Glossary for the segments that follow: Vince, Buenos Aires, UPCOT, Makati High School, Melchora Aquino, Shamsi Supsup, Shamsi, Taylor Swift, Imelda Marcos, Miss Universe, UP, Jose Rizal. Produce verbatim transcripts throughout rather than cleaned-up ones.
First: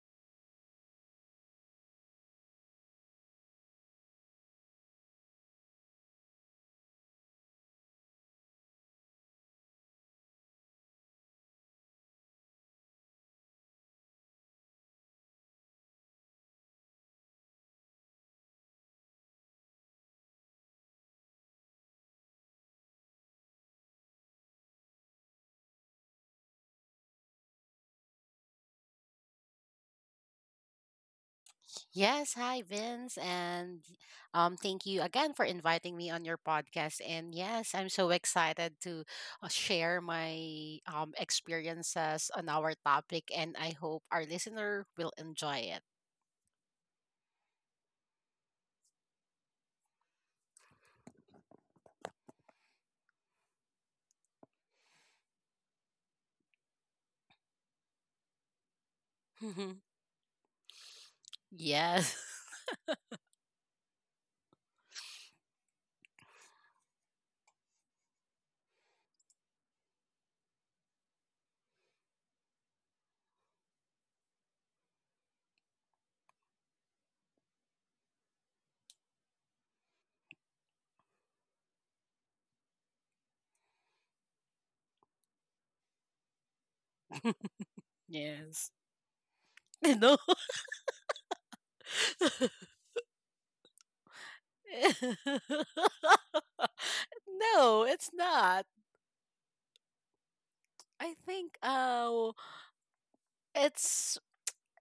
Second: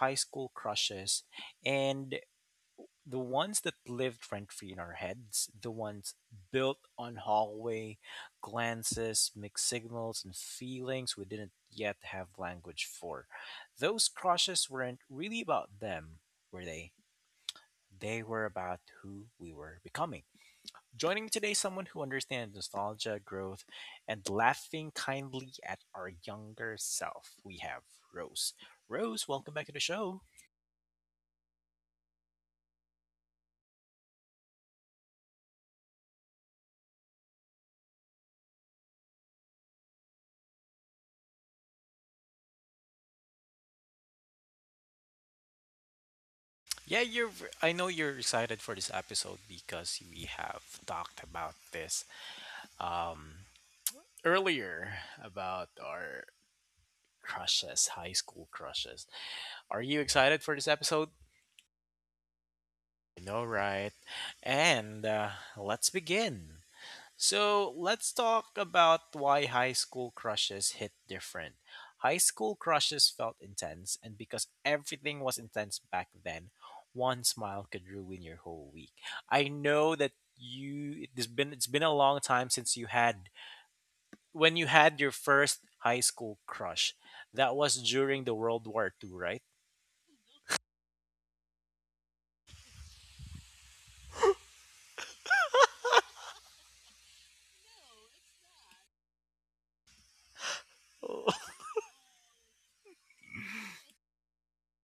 high school crushes and the ones that lived rent free in our heads, the ones built on hallway glances, mixed signals, and feelings we didn't yet have language for. Those crushes weren't really about them, were they? They were about who we were becoming. Joining me today is someone who understands nostalgia, growth, and laughing kindly at our younger self. We have Rose. Rose, welcome back to the show. Yes, hi Vince, and um, thank you again for inviting me on your podcast. And yes, I'm so excited to uh, share my um, experiences on our topic, and I hope our listener will enjoy it. Yeah, you're. I know you're excited for this episode because we have talked about this um, earlier about our crushes, high school crushes. Are you excited for this episode? Yes. You know, right? And uh, let's begin. So let's talk about why high school crushes hit different. High school crushes felt intense, and because everything was intense back then, one smile could ruin your whole week. I know that you it's been it's been a long time since you had when you had your first high school crush. That was during the World Yes. War Two, right? No. No, it's not. I Oh, think uh, it's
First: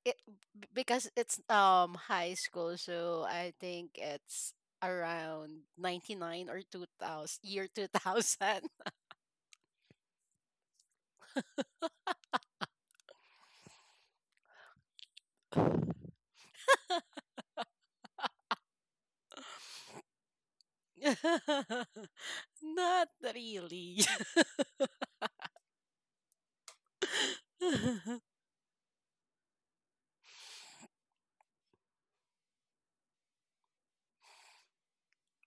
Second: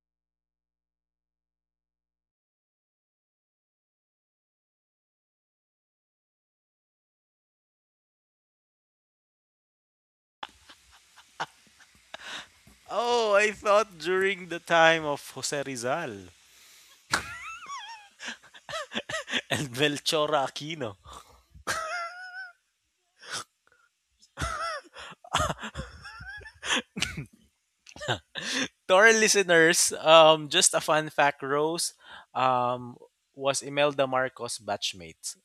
it b- because it's um high school, so I think it's around ninety-nine or two thousand, year two thousand. oh, I thought during the time of Jose Rizal and Melchora Aquino. Not really. To our listeners, um, just a fun fact: Rose, um, was Imelda Marcos' batchmate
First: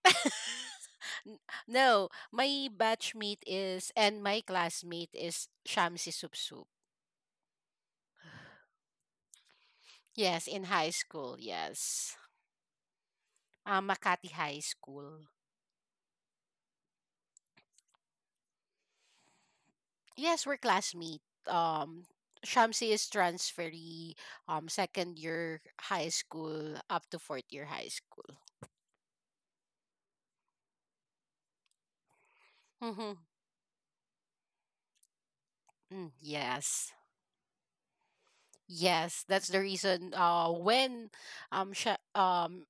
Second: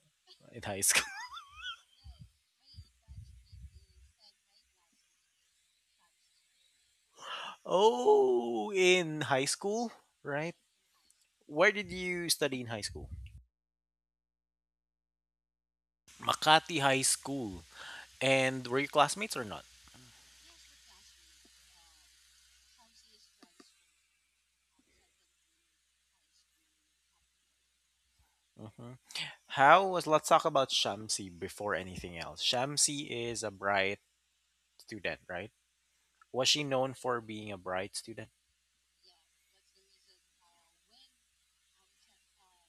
in high school. N- no, my batchmate is and my classmate is shamsi Supsup. Oh, in high school, Yes, right? in high school, Where did yes. you study in high school? uh, Makati high school. Makati High School. And were you classmates or not? Yes, we're classmate. Um, Shamsi is transferee, um, second year high school up to fourth year high school. Hmm. How was? Let's talk about Shamsi before anything else. Shamsi Mm-hmm. is a bright student, right? Mm, Was she yes. known for being a bright student? Yes, that's the reason uh when um Sha- um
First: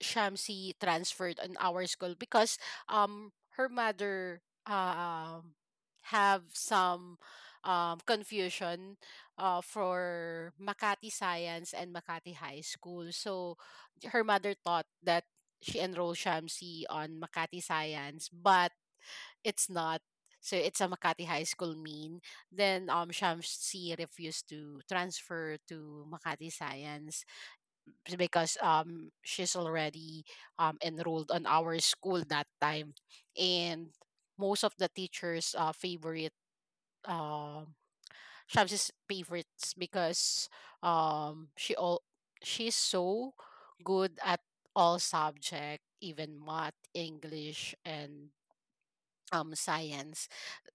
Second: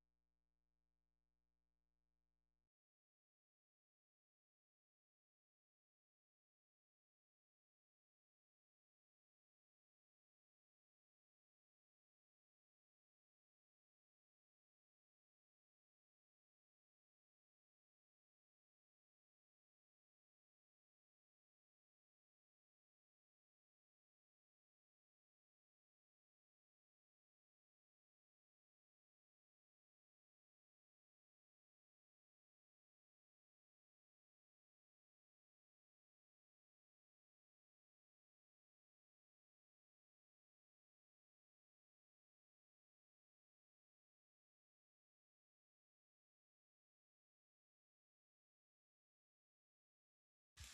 Shamsi transferred in our school because um her mother um have some um confusion uh for Makati Science and Makati High School. So her mother thought that she enrolled Shamsi on Makati Science, but it's not. So it's a Makati High School mean. Then um Shamsi refused to transfer to Makati Science b- because um she's already um enrolled on our school that time, and most of the teachers uh favorite um Shamsi's favorites because um she all she's so good at all subject, even math, English, and um science.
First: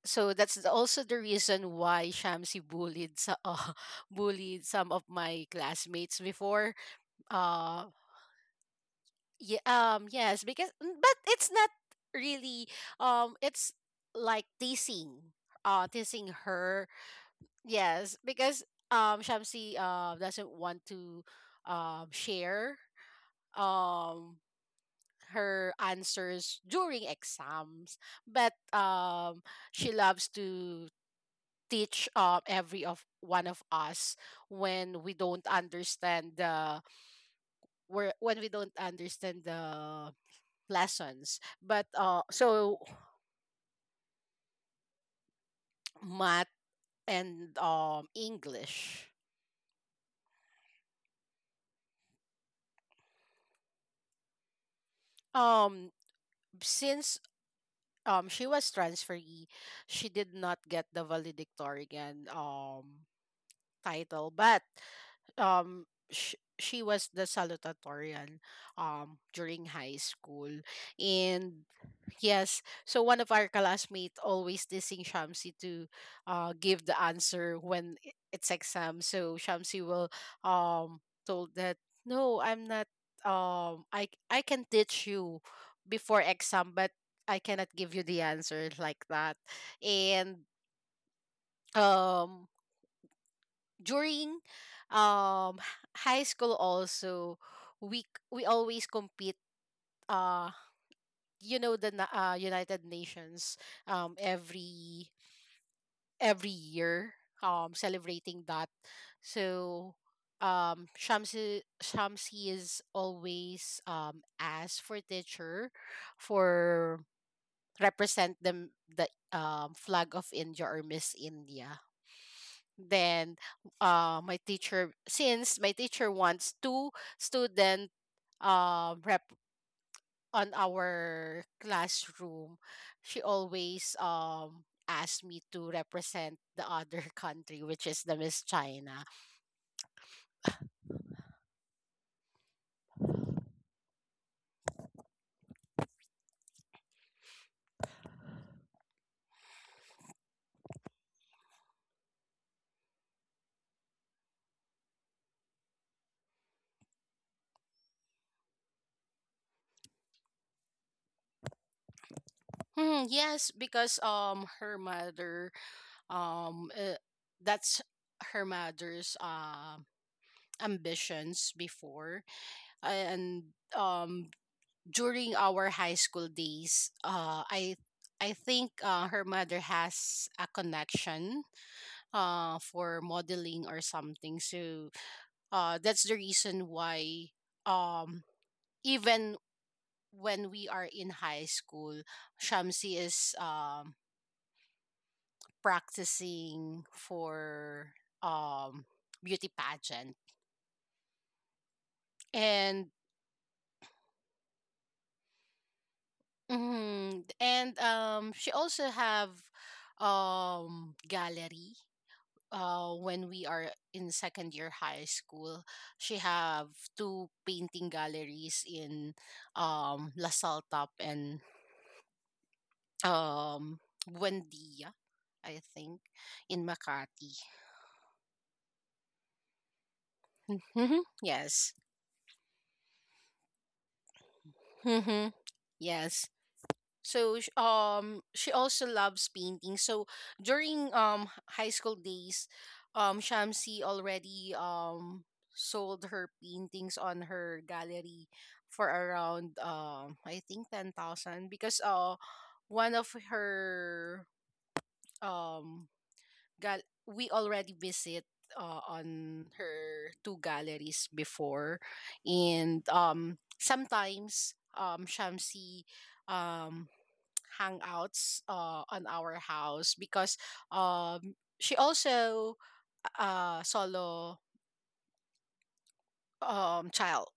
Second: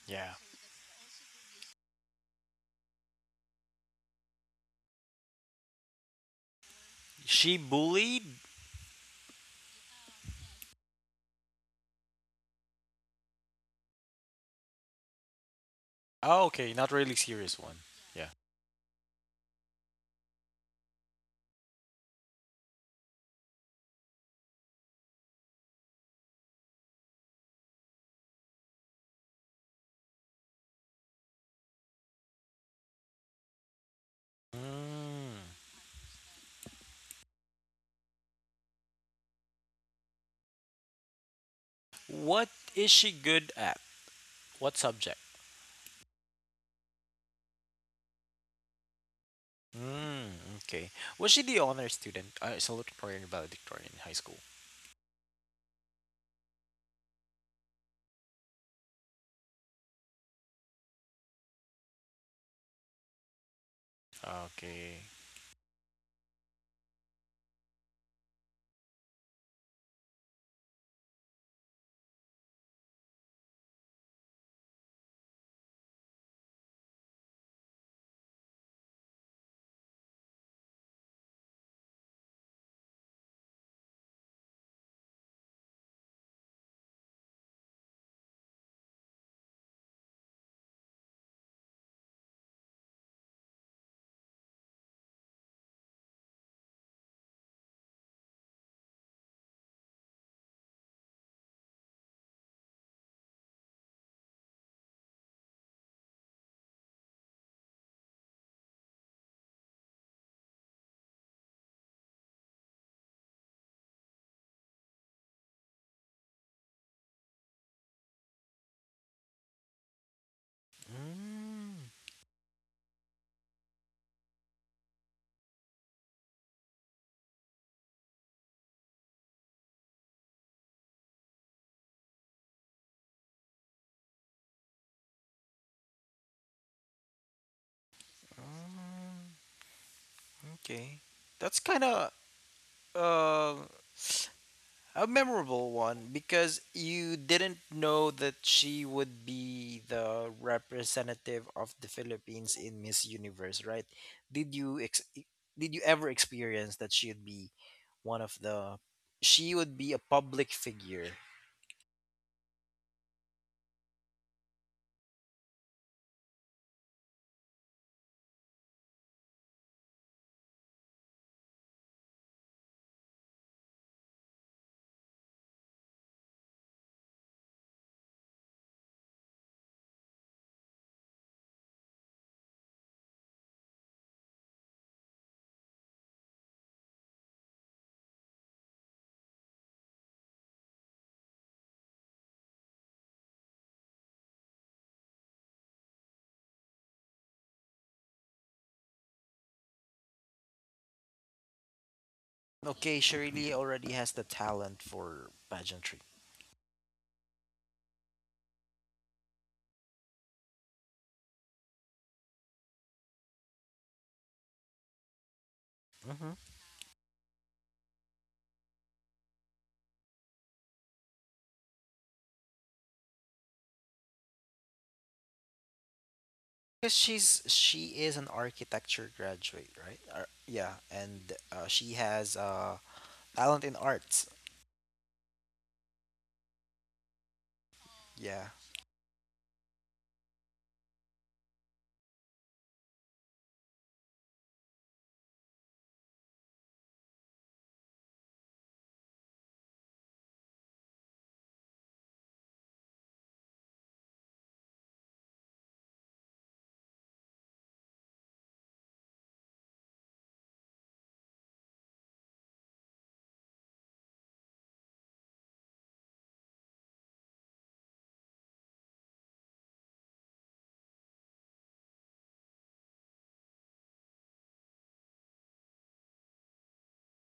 So Yeah. that's the- also the reason why Shamsi bullied, so uh, bullied some of my classmates before. She uh bullied. Yeah, um, yes, because mm, but it's not really um it's like teasing, uh teasing Oh, okay, her. not really serious one. Yes, Yeah. because um Shamsi uh doesn't want to um share um her answers during exams, but um she loves to teach um every of one of us when we Mm. don't understand the where when we don't understand the lessons. But uh, What so is she good at? What subject? math and um English. Mm, okay. Was she the honor student? I still looking for in valedictorian in high school. Um, since um she was transferee, she did not get the valedictorian um title, but Okay. um sh- she was the salutatorian um during high school, and yes, so one of our classmates always teasing shamsi to uh give the answer when i- it's exam, so shamsi will um told that no, I'm not, um i I can teach you before exam, but I cannot give you the answer like that. And um during um h- high school also, we c- we always compete. uh you know the na- uh, United Nations um every every year um celebrating that, so um Shamsi Shamsi is always um asked for teacher for represent them the um flag of India or Miss India. Mm, Then uh, my teacher, since my teacher wants two student um rep on our classroom, she always um asked me to represent the other country, which is the miss china. mm, okay. That's kind of. uh, A memorable one because you didn't know that she would be the representative of the Philippines in Miss Universe, right? Did you ex- did you ever experience that she'd be one of the she would be a public figure? Hmm, yes, because um her mother um uh, that's her mother's um ambitions before. And um during our high school days, uh, I I think uh, her mother has a connection uh, for modeling or something. So uh, that's the reason why, um, even when we are in high school, Shamsi is um, practicing for um, beauty pageant. And Okay, she really already has the talent for pageantry. mhm, and um, she also have um gallery uh, when we are in second year high school, she Mm-hmm. have two painting galleries in um La Top and um Buendia, I think, in Because Makati. she's she is an architecture graduate, right? Ar- yeah, Mhm, and yes. uh, she has uh, talent in arts. Mhm, yes. So sh- um she Yeah. also loves painting. So during um high school days, um Shamsi already um sold her paintings on her gallery for around um I think ten thousand, because uh one of her um gal- we already visit uh, on her two galleries before. And um sometimes um Shamsi um hangouts uh, on our house because um, she also uh solo um child,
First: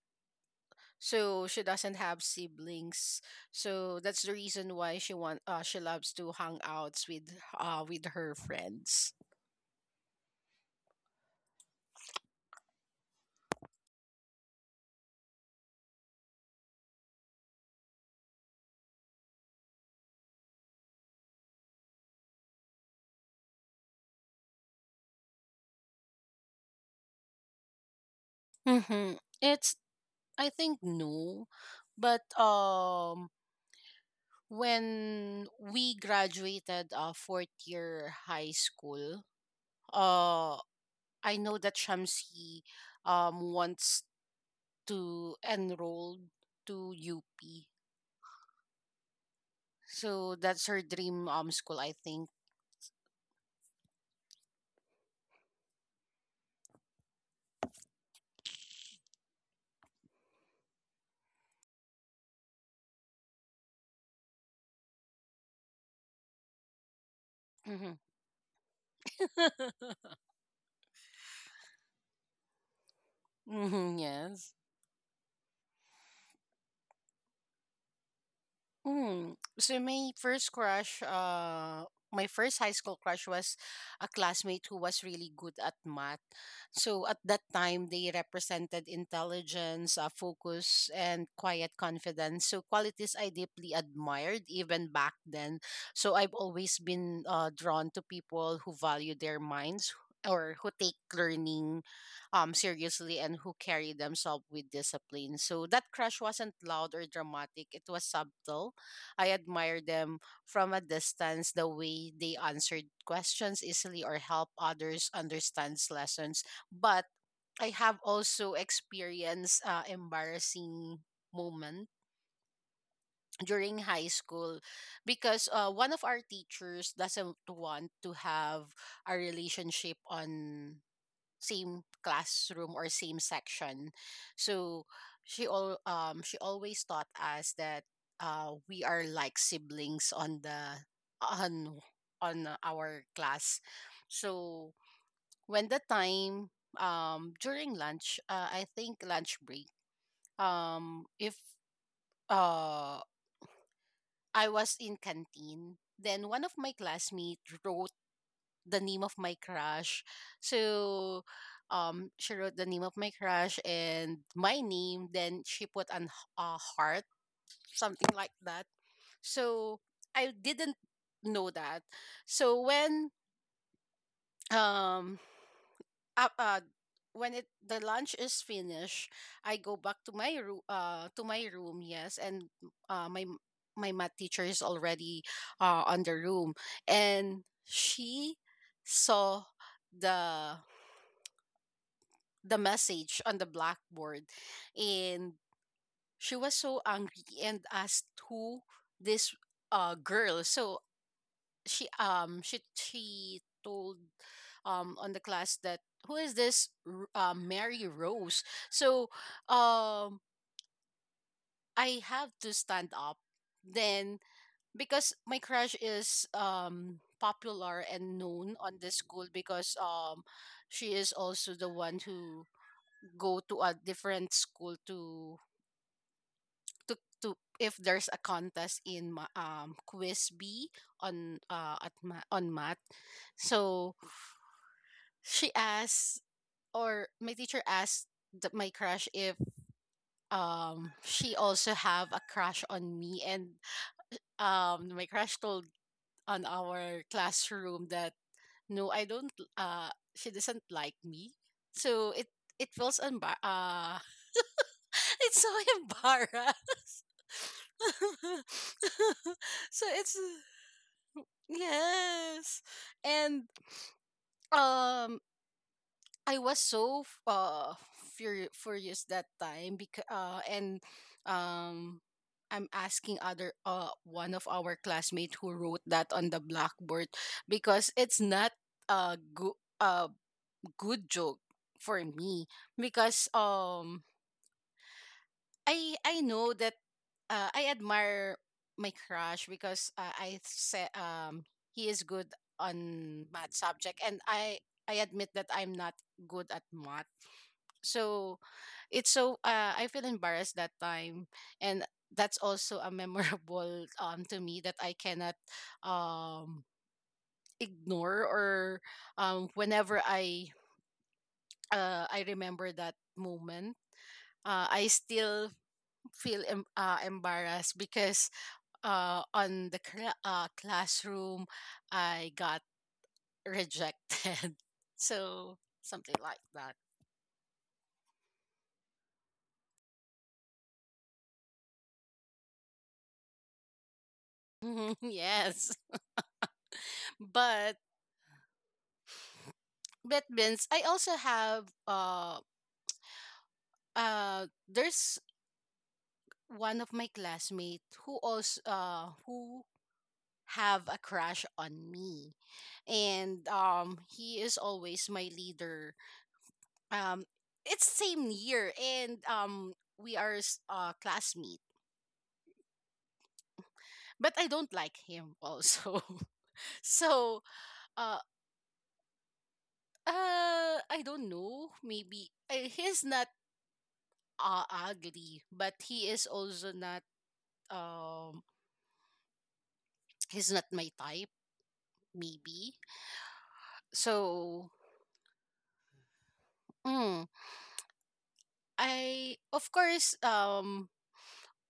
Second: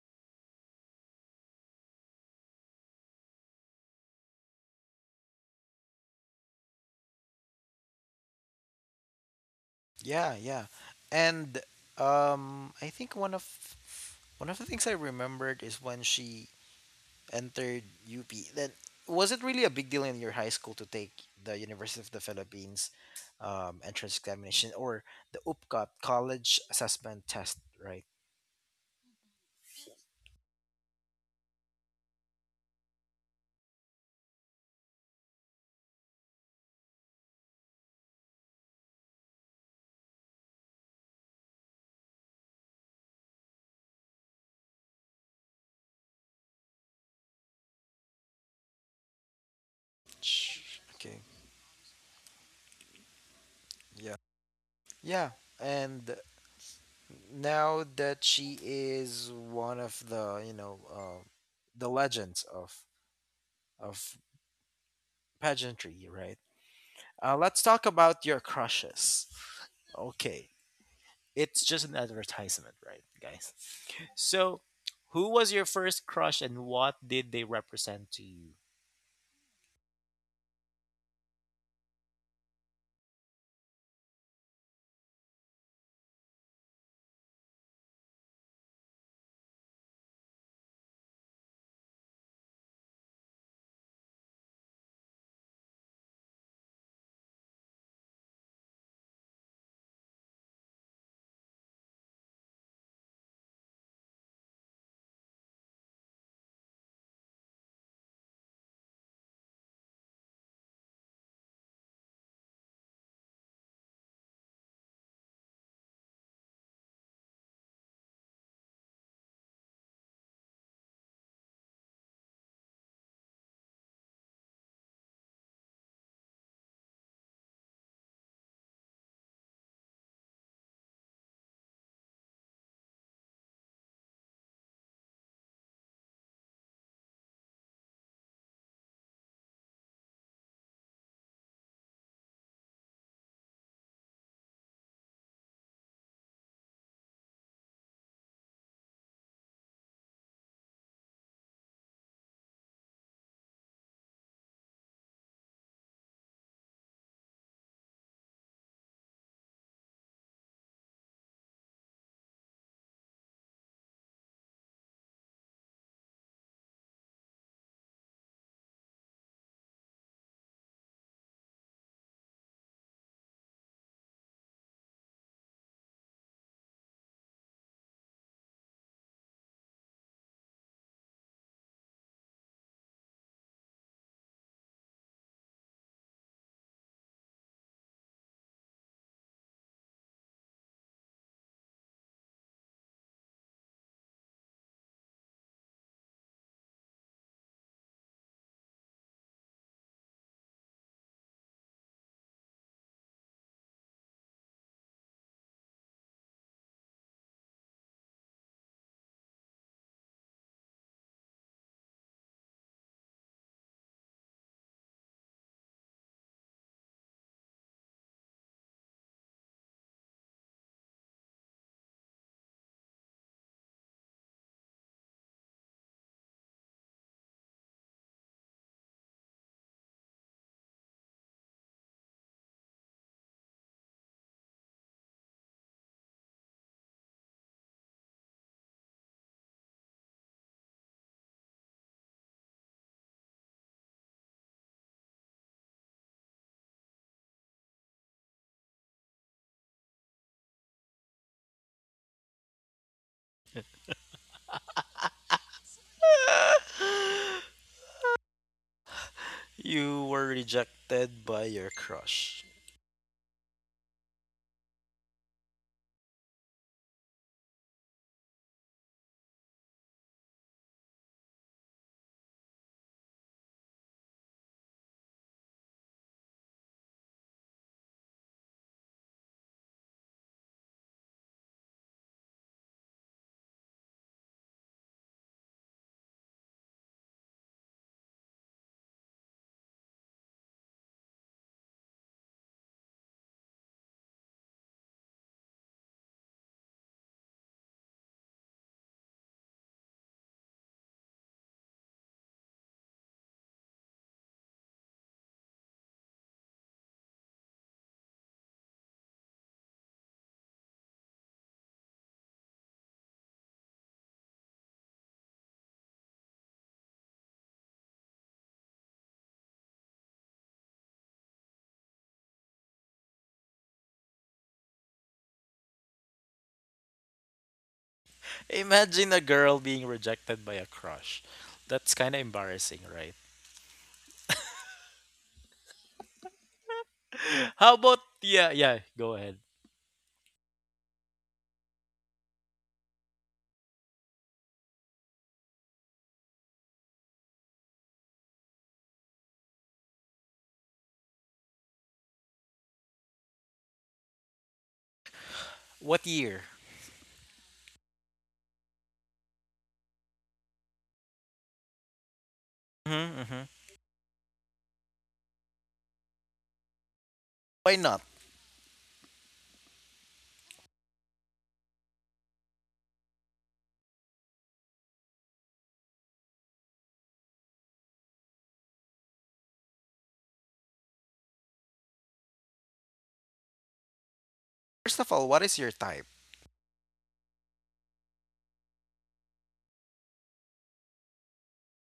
so she doesn't have siblings. So that's the reason why she want, uh, she loves to hang outs with uh with her friends. Yeah, yeah. And um I think one of one of the things I remembered is when she entered U P. Then was it really a big deal in your high school to take the University of the Philippines um, entrance examination or the U P C O T college assessment test, right? Mm-hmm. It's, I think, no, but um when we graduated uh fourth year high school, uh I know that Shamsi um wants to enroll to U P. So that's her Sh- Okay. dream um school, I think. Yeah. Yeah. And now that she is one of the, you know, uh, the legends of of pageantry, right? Uh, let's talk Mm-hmm. about your crushes. Okay, it's just an advertisement, right, guys? Mm-hmm. Yes. So, who was your first crush and what did they represent to you? Mm. So my first crush, uh, my first high school crush was a classmate who was really good at math. So at that time, they represented intelligence, uh, focus, and quiet confidence. So qualities I deeply admired even back then. So I've always been uh, drawn to people who value their minds or who take learning um, seriously, and who carry themselves with discipline. So that crush wasn't loud or dramatic. It was subtle. I admire them from a distance. The way they answered questions easily or help others understand lessons. But I have also experienced uh, embarrassing moment during high school because uh, one of our teachers doesn't want to have a relationship on same classroom or same section. So she all um she always taught us that uh we are like siblings on the on on our class. So when the time, um during lunch, uh, I think lunch break. Um if uh I was in canteen, then one of my classmates wrote the name of my crush. So um she wrote the name of my crush and my name, then she put an h- a heart, something like that. So I didn't know that. So when um uh, uh when it the lunch is finished, I go back to my room, uh to my room, yes, and uh my m- my math teacher is already uh on the room, and she saw the the message on the blackboard, and she was so angry and asked who this uh girl. So she um she she told um on the class that who is this R- uh, mary rose. So um I have to stand up, then, because my crush is um popular and known on the school because um she is also the one who go to a different school to to to if there's a contest in ma- um quiz B on uh at ma- on math. So she asked, or my teacher asked, the, my crush if um she also have a crush on me. And um my crush told on our classroom that no, I don't, uh she doesn't like me. So it it feels unbar uh it's so embarrassed. So you were it's. rejected by your crush. Yes. And um I was so f- uh furious furious that time, because uh and um I'm asking other, uh one of our classmates, who wrote that on the blackboard, because it's not a good, uh good joke for me, because um I I know that, uh, I admire my crush because, uh, I said, um he is good on math subject, and I I admit that I'm not good at math. So it's so, uh, I feel embarrassed that time. And that's also a memorable um to me, that I cannot um ignore. Or um whenever I uh I remember that moment, uh, I still feel em- uh, embarrassed, because uh, on the cla uh, classroom, I got rejected. So something like that. Imagine a girl being rejected by a crush. That's kind of embarrassing, right? Mhm, yes, How but about yeah, yeah, go ahead. but Vince, I also have uh uh there's one of my classmates who also uh who have a crush on me. And um he is always my leader. What year? um it's same year, and um we are s- uh classmate, Hmm, hmm. but I don't like him also. So Why not? uh uh I don't know, maybe, uh, he's not, uh, ugly, but he is also not, um he's not my type, maybe. So First of all, what is your type? mm, I of course um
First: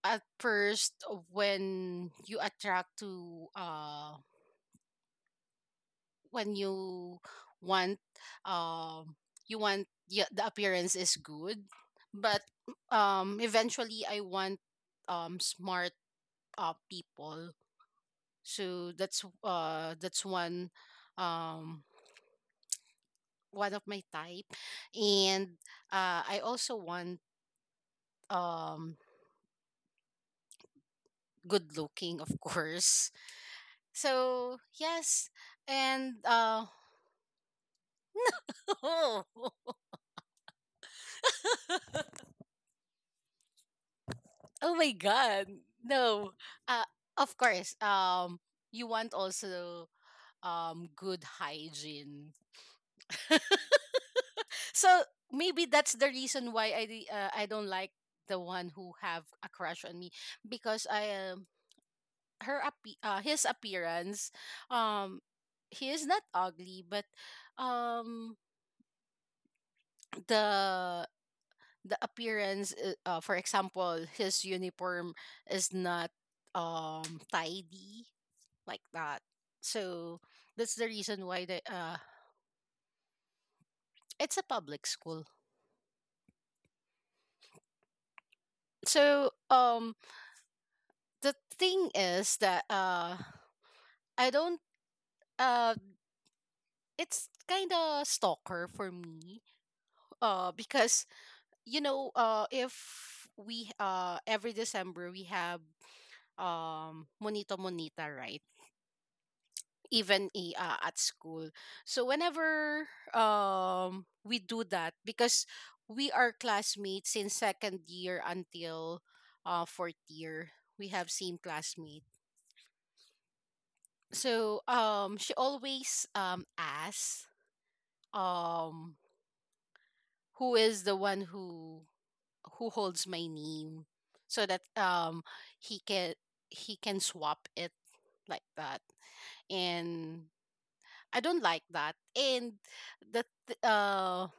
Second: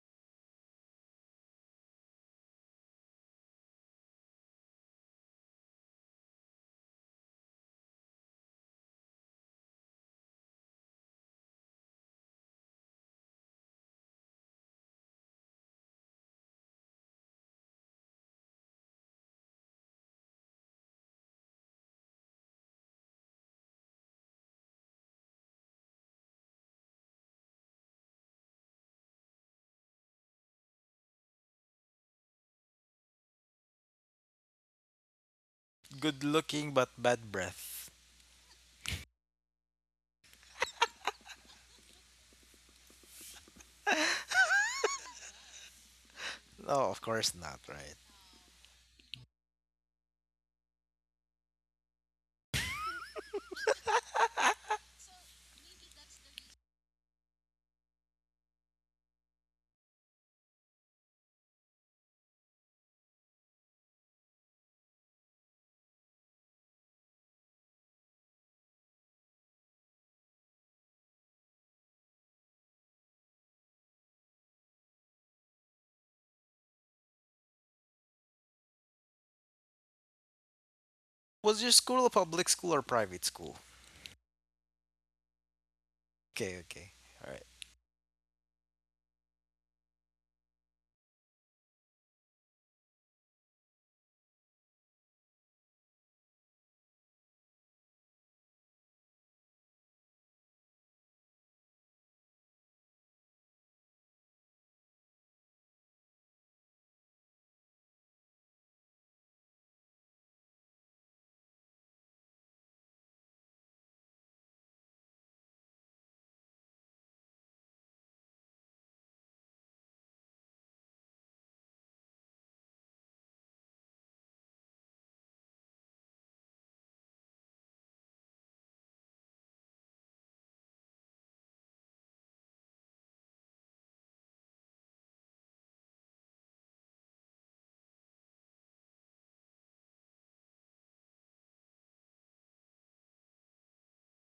at first, when you attract to, uh when you want, um you want yeah, the appearance is good, but um eventually I want um smart uh people. So that's, uh that's one um one of my type. And uh I also want um good looking, of course. So yes. And Good uh looking but bad breath. Oh my god. No. Uh No, of of course not, course. right? Um you want also um good hygiene. So maybe that's the reason why I di- uh, I don't like the one who have a crush on me, because I um her appe- uh, his appearance, um he is not ugly, but um the the appearance, uh, uh, for example, his uniform is not um tidy, like that. So that's the reason why the Was your uh school a public school or private school? it's a public school. Okay, okay. All right. So um the thing is that uh I don't uh it's kind of stalker for me, uh because you know, uh if we uh every December we have um monito monita, right, even i- uh, at school. So whenever um we do that, because we are classmates in second year until uh fourth year, we have same classmate. So um she always um asks um who is the one who who holds my name, so that um he can he can swap it, like that. And I don't like that. And that uh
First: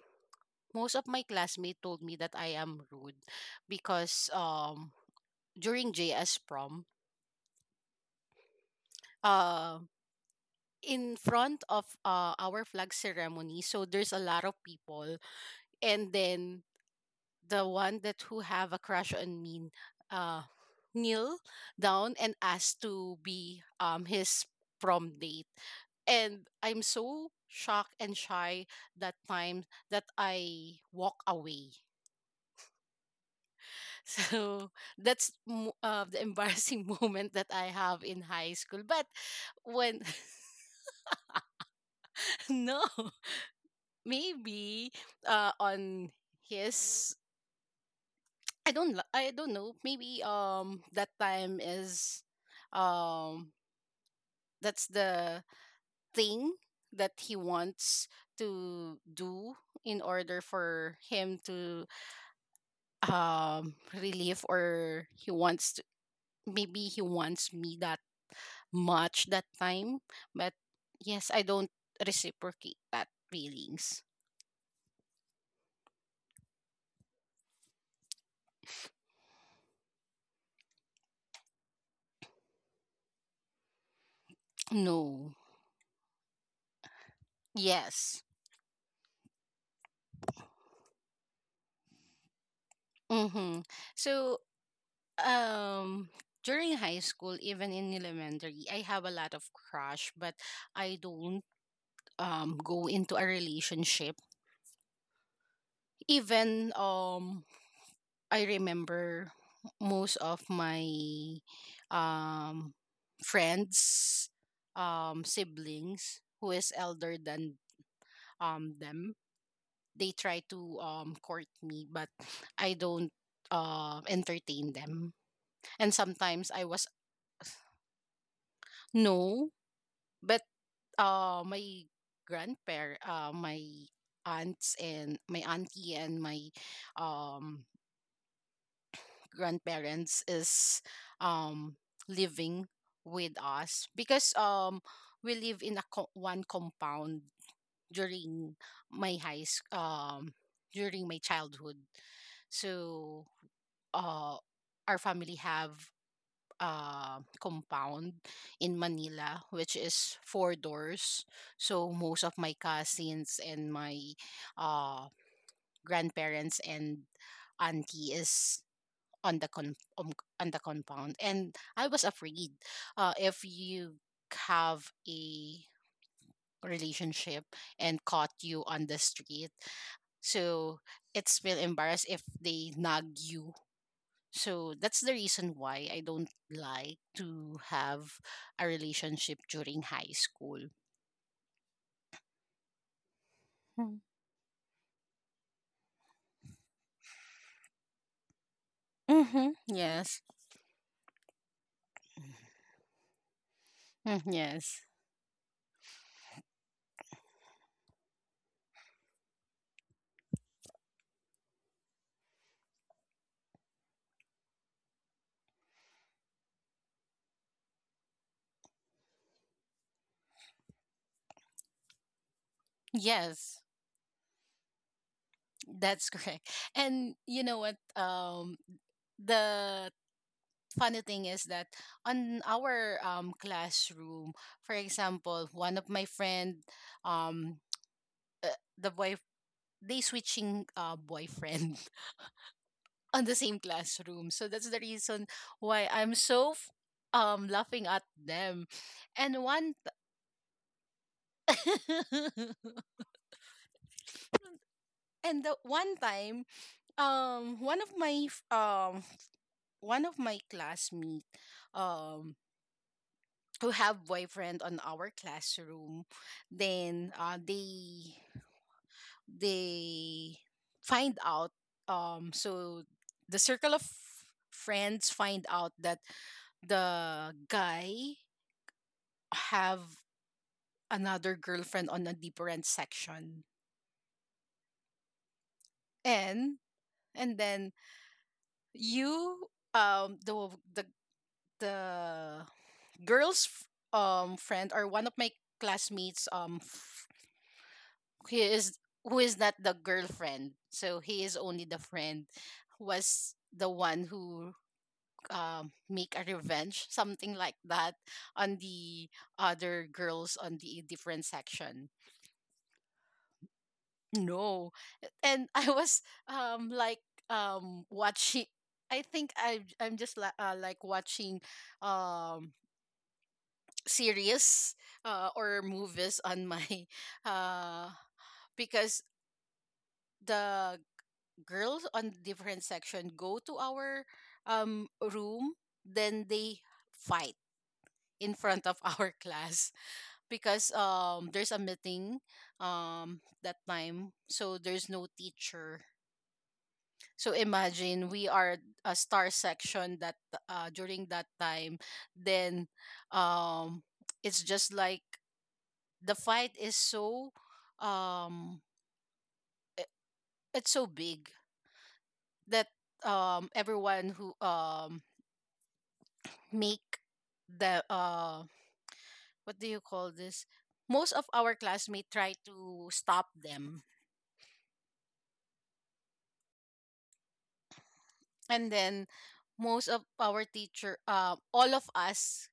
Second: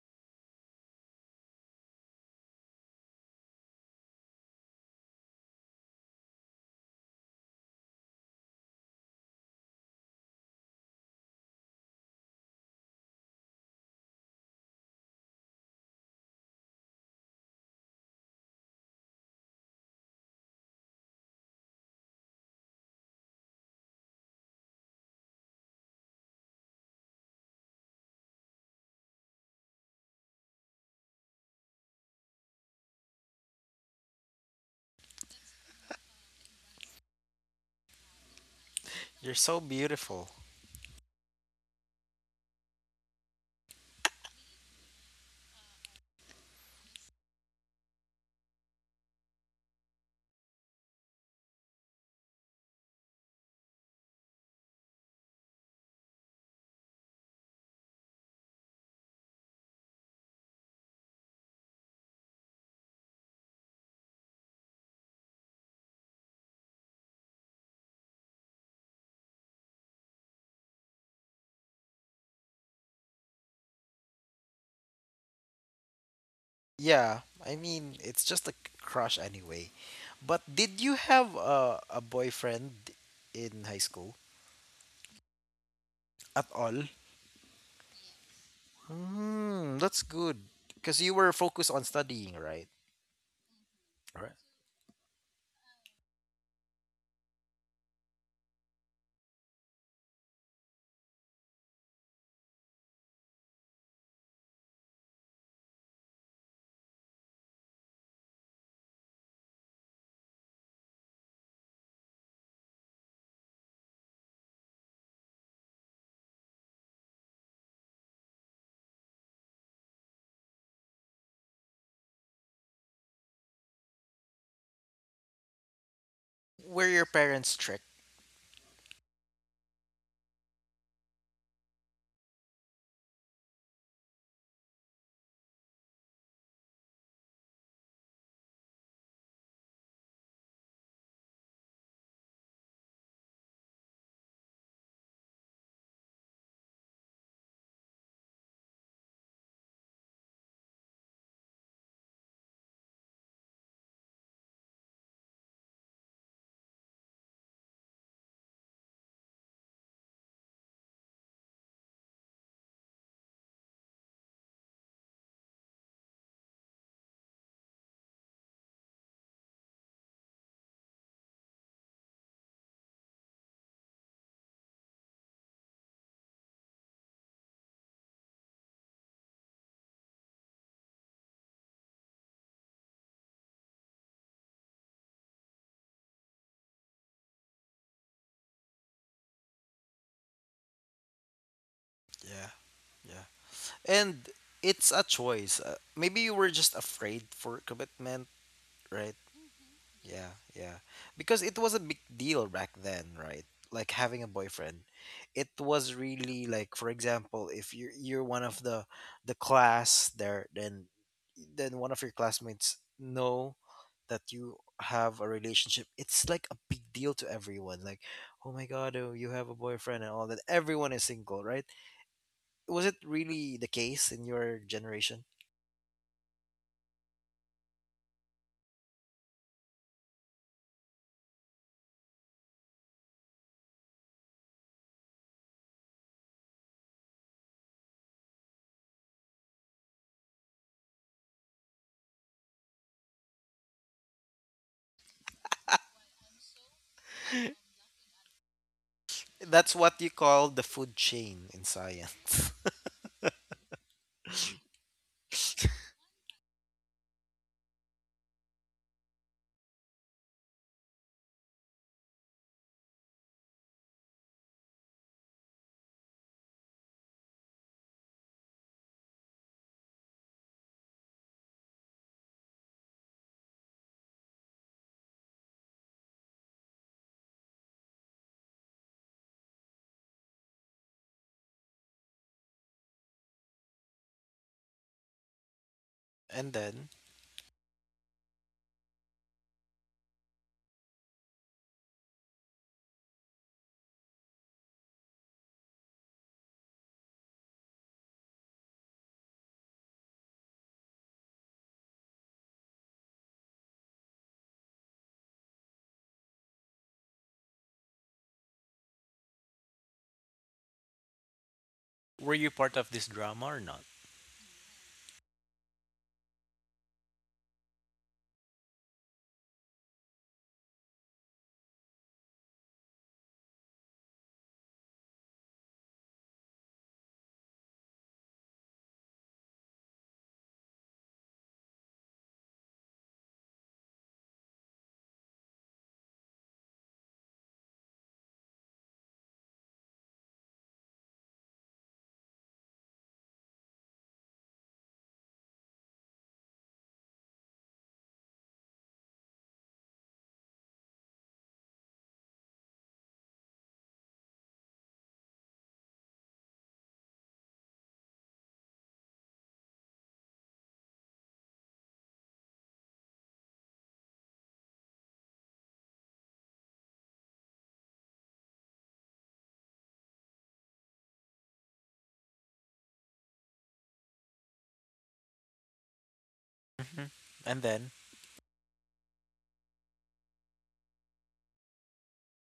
most of my classmates told me that I am rude because um during J S prom, uh in front of uh our flag ceremony, so there's a lot of people and then the one that who have a crush on me uh kneel down and asked to be um his prom date, and I'm so shocked and shy that time that I walk away. So that's mo- uh, the embarrassing moment that I have in high school. But You're so when beautiful. no, maybe uh on his i don't li- i don't know, maybe um that time is um that's the thing that he wants to do in order for him to um relieve, or he wants to, maybe he wants me that much that time. But yes, I don't reciprocate that feelings. Yeah, I mean, it's just a c- crush anyway. But did you have a, a boyfriend in high school No. at all? Yes. Hmm, that's good. Because you were focused on studying, right? Mm-hmm. so Right. um during high school, even in elementary, I have a lot of crush, but I don't um go into a relationship. Even um I remember most of my um friends, um siblings who is elder than um them, they try to um court me, but I don't um entertain them. And sometimes I Were was. your parents strict? No, but uh my grandparent, uh my aunts and my auntie and my um grandparents is um living with us, because um we live in a co- one compound during my high sc- um during my childhood. So uh our family have a compound in Manila, which is four doors. So most of my cousins and my uh grandparents and auntie is on the con- um, on the compound, and I was afraid, uh, if you have a relationship and caught you on the street, so it's feel embarrassed if they nag you. So that's the reason why I don't like to have a relationship during high school. Yeah, yeah. And it's a choice. Uh, maybe you were just afraid for commitment, right? Mm-hmm, yes. Yeah, yeah. Because it was a big deal back then, right? Like having Mm, a boyfriend. yes. It was really like for example, if you are you're one of the the class there then then one of your classmates know that you have a relationship, it's like a big deal to everyone. Like, oh my god, oh, you have a boyfriend and all that. Everyone is single, right? Was it really Yes, the case in your generation? that's correct. And you know what um the funny thing is that on our um, classroom, for example, one of my friend, um, uh, the boy, they switching uh, boyfriend on the same classroom. So that's the reason why I'm so f- um laughing at them. And That's one. what you call the food chain in science. And the one time, um, one of my f- um one of my classmate, um. who have boyfriend on our classroom, then uh, they they find out um so the circle of friends find out that the guy have another girlfriend on a different section. And and then. and then you um the the the girl's f- um friend, or one of my classmates, um he is who is not the girlfriend, so he is only the friend who was the one who um, make a revenge, something like that, on the other girls on the different section. Were you part of this drama or not? No. And I was um like um watching, I think i i'm just la- uh, like watching um series, uh, or movies on my uh, because the girls on different section go to our um room, then they fight in front of our class, because um there's a meeting um that time, so there's no teacher. So imagine we are a star section that uh during that time. Then um it's just like the fight is so um i- it's so big that um everyone who um make the uh what do you call this, most of our classmates try to stop them. Hmm. And then. And then most of our teacher, uh, all of us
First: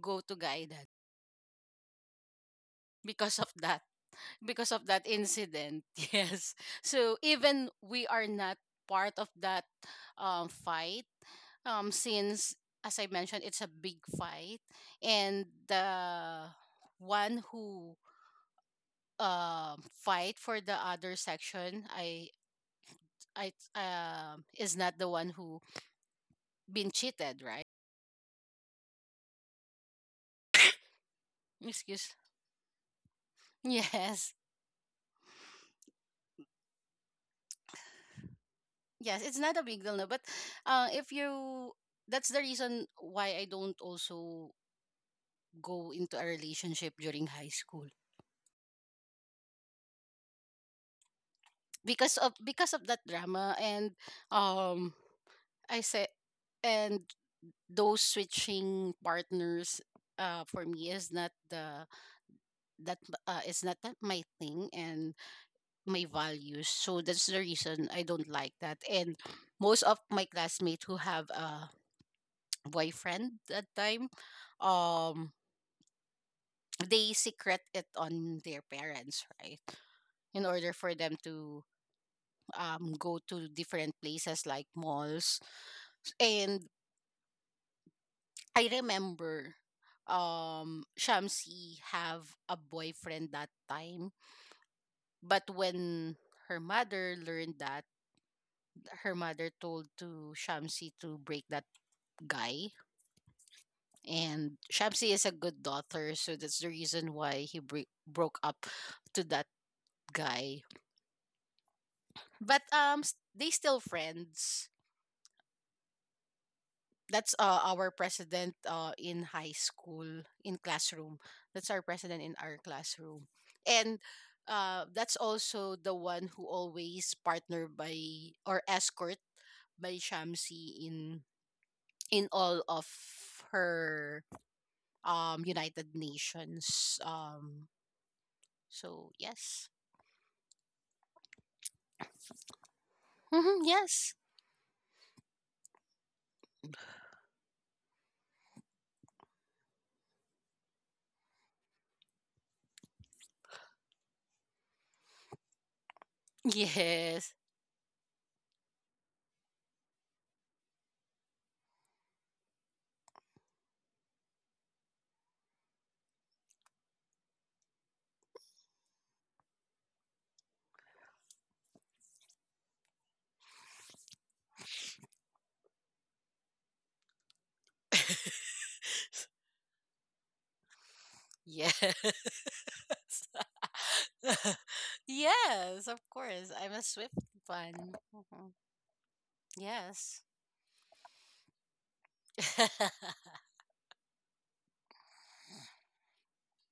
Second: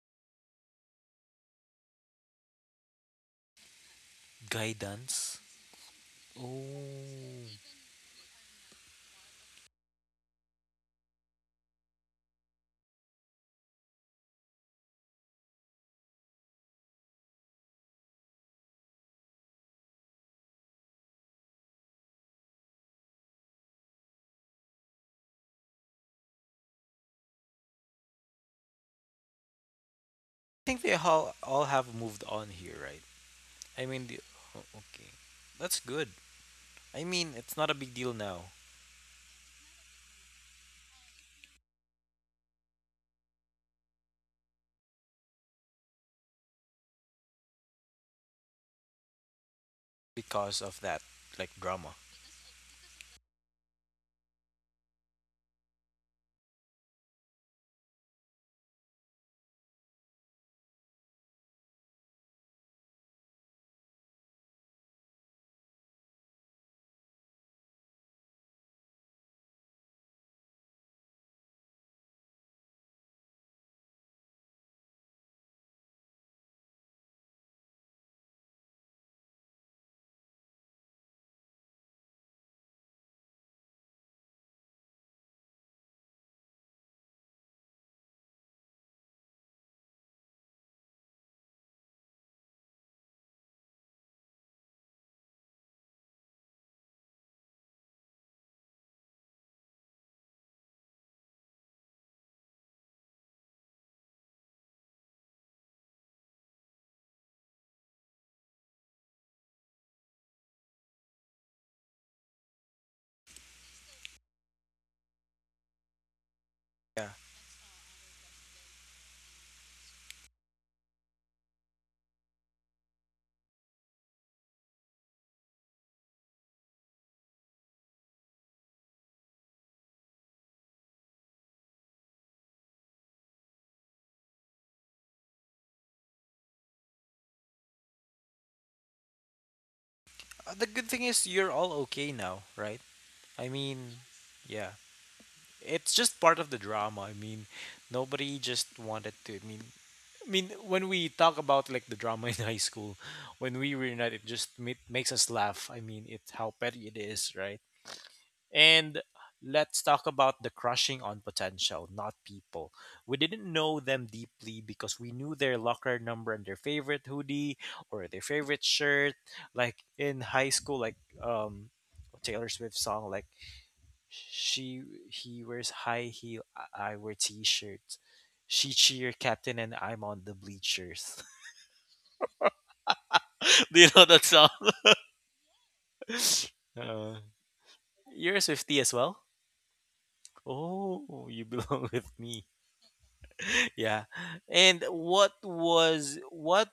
go to guidance because of that, because of that Guidance. incident. Oh. Yes. So I even we are not part of that, um, fight, um, since as I mentioned, it's a big fight. And the one who um fight for the other section, i i um is not the one who been cheated, right? think they all all have Excuse. moved on here, right? I mean, the, Yes. o- okay, that's good. I mean, it's not a big deal now Yes, it's not a big deal, no, but uh if you, that's the reason why I don't also go into a relationship during high school. because of that like drama. Because of because of that drama, and um I say, and those switching partners, uh for me is not the, that, uh is not that my thing and my values. So that's the reason I don't like that. And most of my classmates who have a boyfriend that time, um, they secret it on their parents, right? In order for them to um go to different places, like malls. And I remember um Shamsi have a boyfriend that time. But when her mother learned that, her mother told to Shamsi to break that guy. And Shamsi is a good daughter, so that's the reason why he bre- broke up to that guy. But um, s- they still friends. Yeah. That's uh, our president, uh, in high school, in classroom. That's our president in our classroom. And uh, that's also the one who always partner by or escort by Shamsi in in all of her um United Nations. Um so yes. Uh, The good thing is you're all okay now, right? I Hmm, mean, yes. yeah. It's just part of the drama. I mean, nobody just wanted to. I mean, I mean, when we talk about like the drama in high school, when we reunite, it just ma- makes us laugh. I mean, it's how petty it is, Yes. right? And let's talk about the crushing on potential, not people. We didn't know them deeply because we knew their locker number and their favorite hoodie or their favorite shirt. Like in high school, like um, Taylor Swift song, like she he wears high heel, I I wear t-shirts, she cheer captain and I'm on the bleachers. Yes. Do you know that song? Yes, of course. I'm a Uh, Swift fan. you're a Hmm. Swifty as well? Yes. Oh, you belong with me. Yeah. And what was what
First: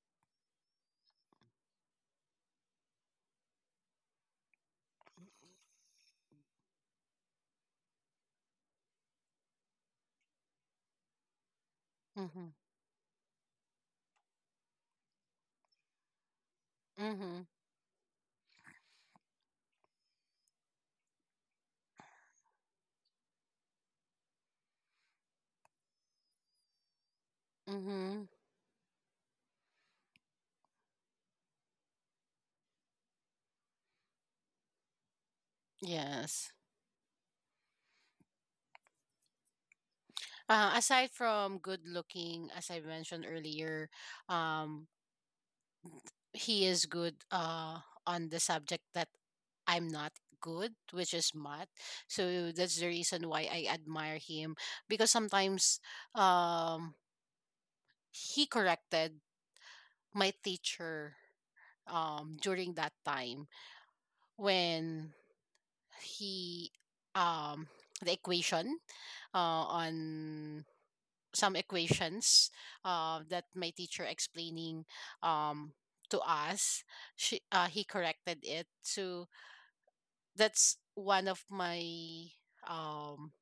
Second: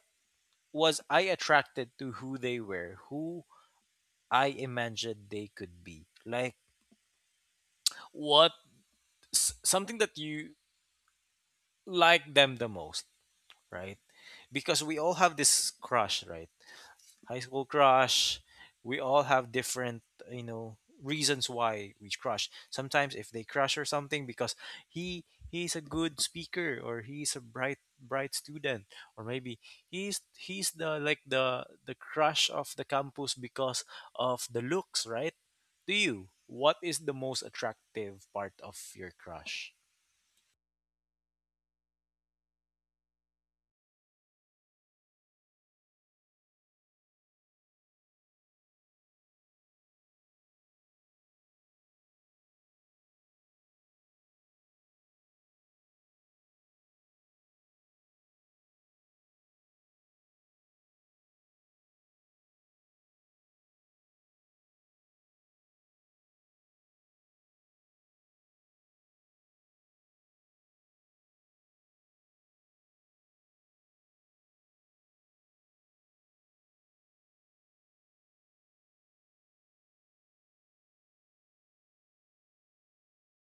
was I attracted to who they were, who I imagined they could be? Like what s- something that you like Mm-hmm. them the most, right? Because we all have this crush, right? High Mm-hmm. school crush. We all have different, you know, reasons why we crush. Sometimes if they crush or something because he he's a good speaker or he's a bright Mm-hmm. bright student or maybe he's he's the like the the crush of the campus because of the looks, right? To you, Yes. what is the most attractive part of your crush? Uh, aside from good looking, as I mentioned earlier, um, he is good uh, on the subject that I'm not good, which is math. So that's the reason why I admire him, because sometimes um he corrected my teacher um during that time, when he um the equation, uh, on some equations, uh, that my teacher explaining um to us, she, uh, he corrected it. So that's one of my um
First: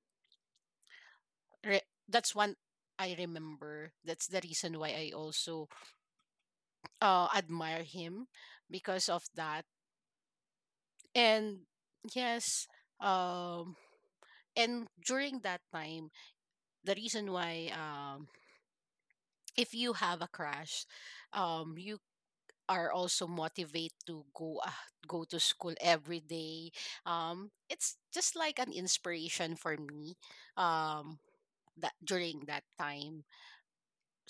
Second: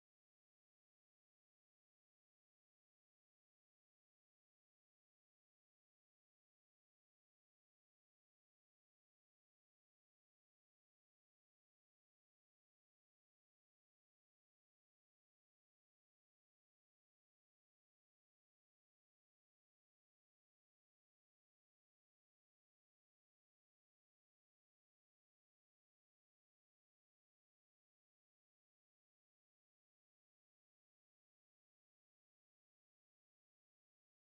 re- that's one, I remember that's the reason why I also, uh, admire him because of that. And yes, um, and during that time, the reason why, um, if you have a crush, um, you are also motivated to go, uh, go to school every day. Um, it's just like an inspiration for me. Um, that during that time.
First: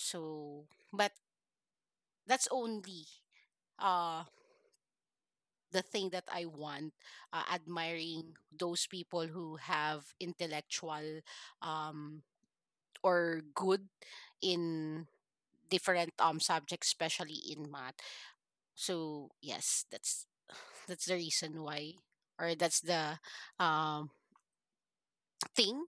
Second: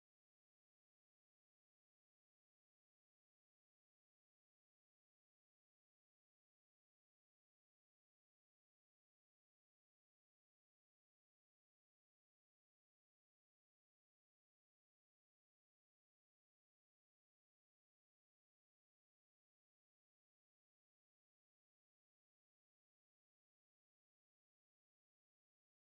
So, but that's only uh the thing that I want, uh, admiring those people who have intellectual um or good in different um subjects, especially in math. So yes, that's that's the reason why, or that's the um thing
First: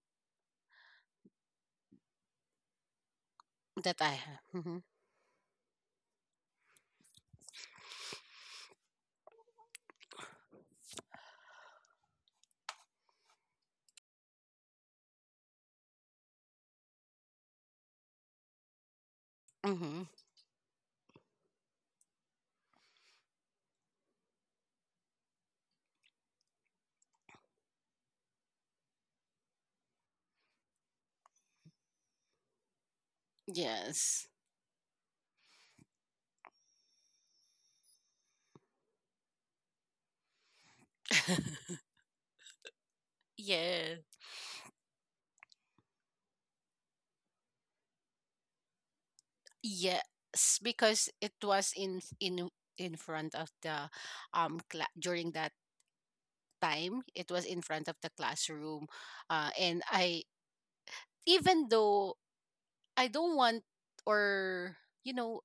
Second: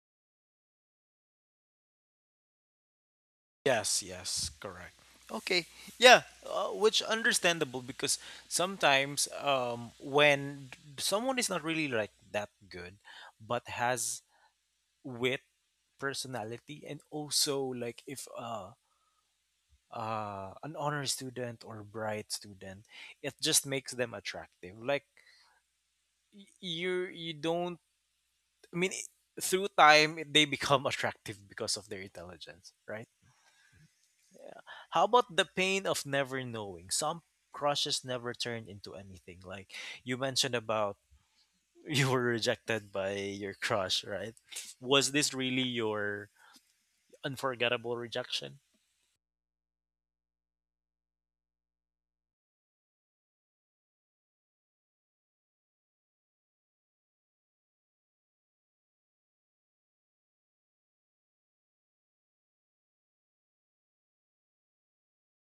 that Yes, I have. yes, Mm-hmm. correct. Okay, yeah, uh, which understandable because sometimes um, when someone is not really like that good, but has wit, personality, and also like if uh, Mm-hmm. uh, an honor student or bright student, it just makes them attractive. Like y- you, you don't. I mean, through time, they become attractive because of their intelligence, right? Yes. How about the pain of never knowing? Some crushes never turn into anything. Like you mentioned about you were rejected by your Yeah. crush, right? Was this really your unforgettable rejection? Yes, because it was in in in front of the um cla- during that time, it was in front of the classroom, uh, and I, even though I don't want, or you know,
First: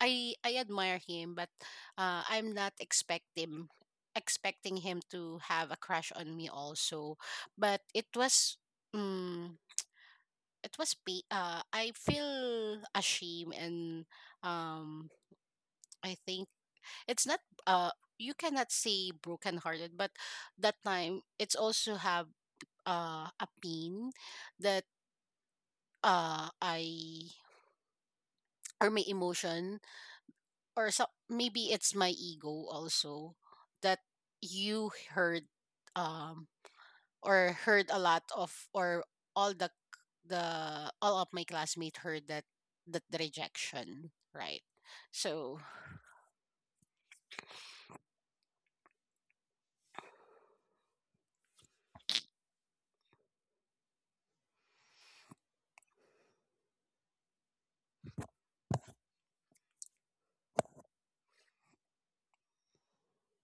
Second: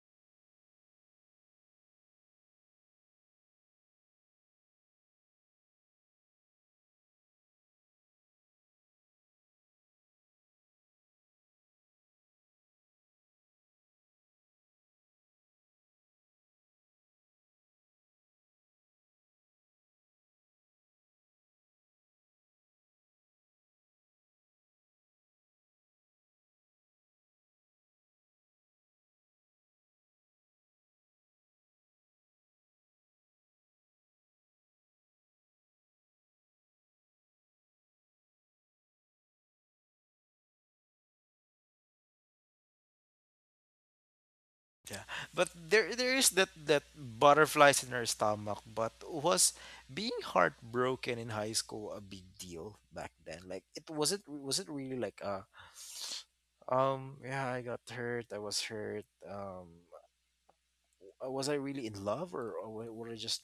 I I admire him, but uh, I'm not expecting expecting him to have a crush on me also. But it was um, it was pa- uh, I feel ashamed, and um I think it's not, uh you cannot say brokenhearted, but that time it's also have uh a pain, that uh I, or my emotion, or so, maybe it's my ego also, that you heard um or heard a lot of, or all the the all of my classmates heard that, that the rejection, right? Yeah, but So. there there is that that butterflies in her stomach. But was being heartbroken in high school a big deal back then? Like it wasn't was it really like uh um yeah, I got hurt I was hurt, um uh, was I really in love or, or wa- was I just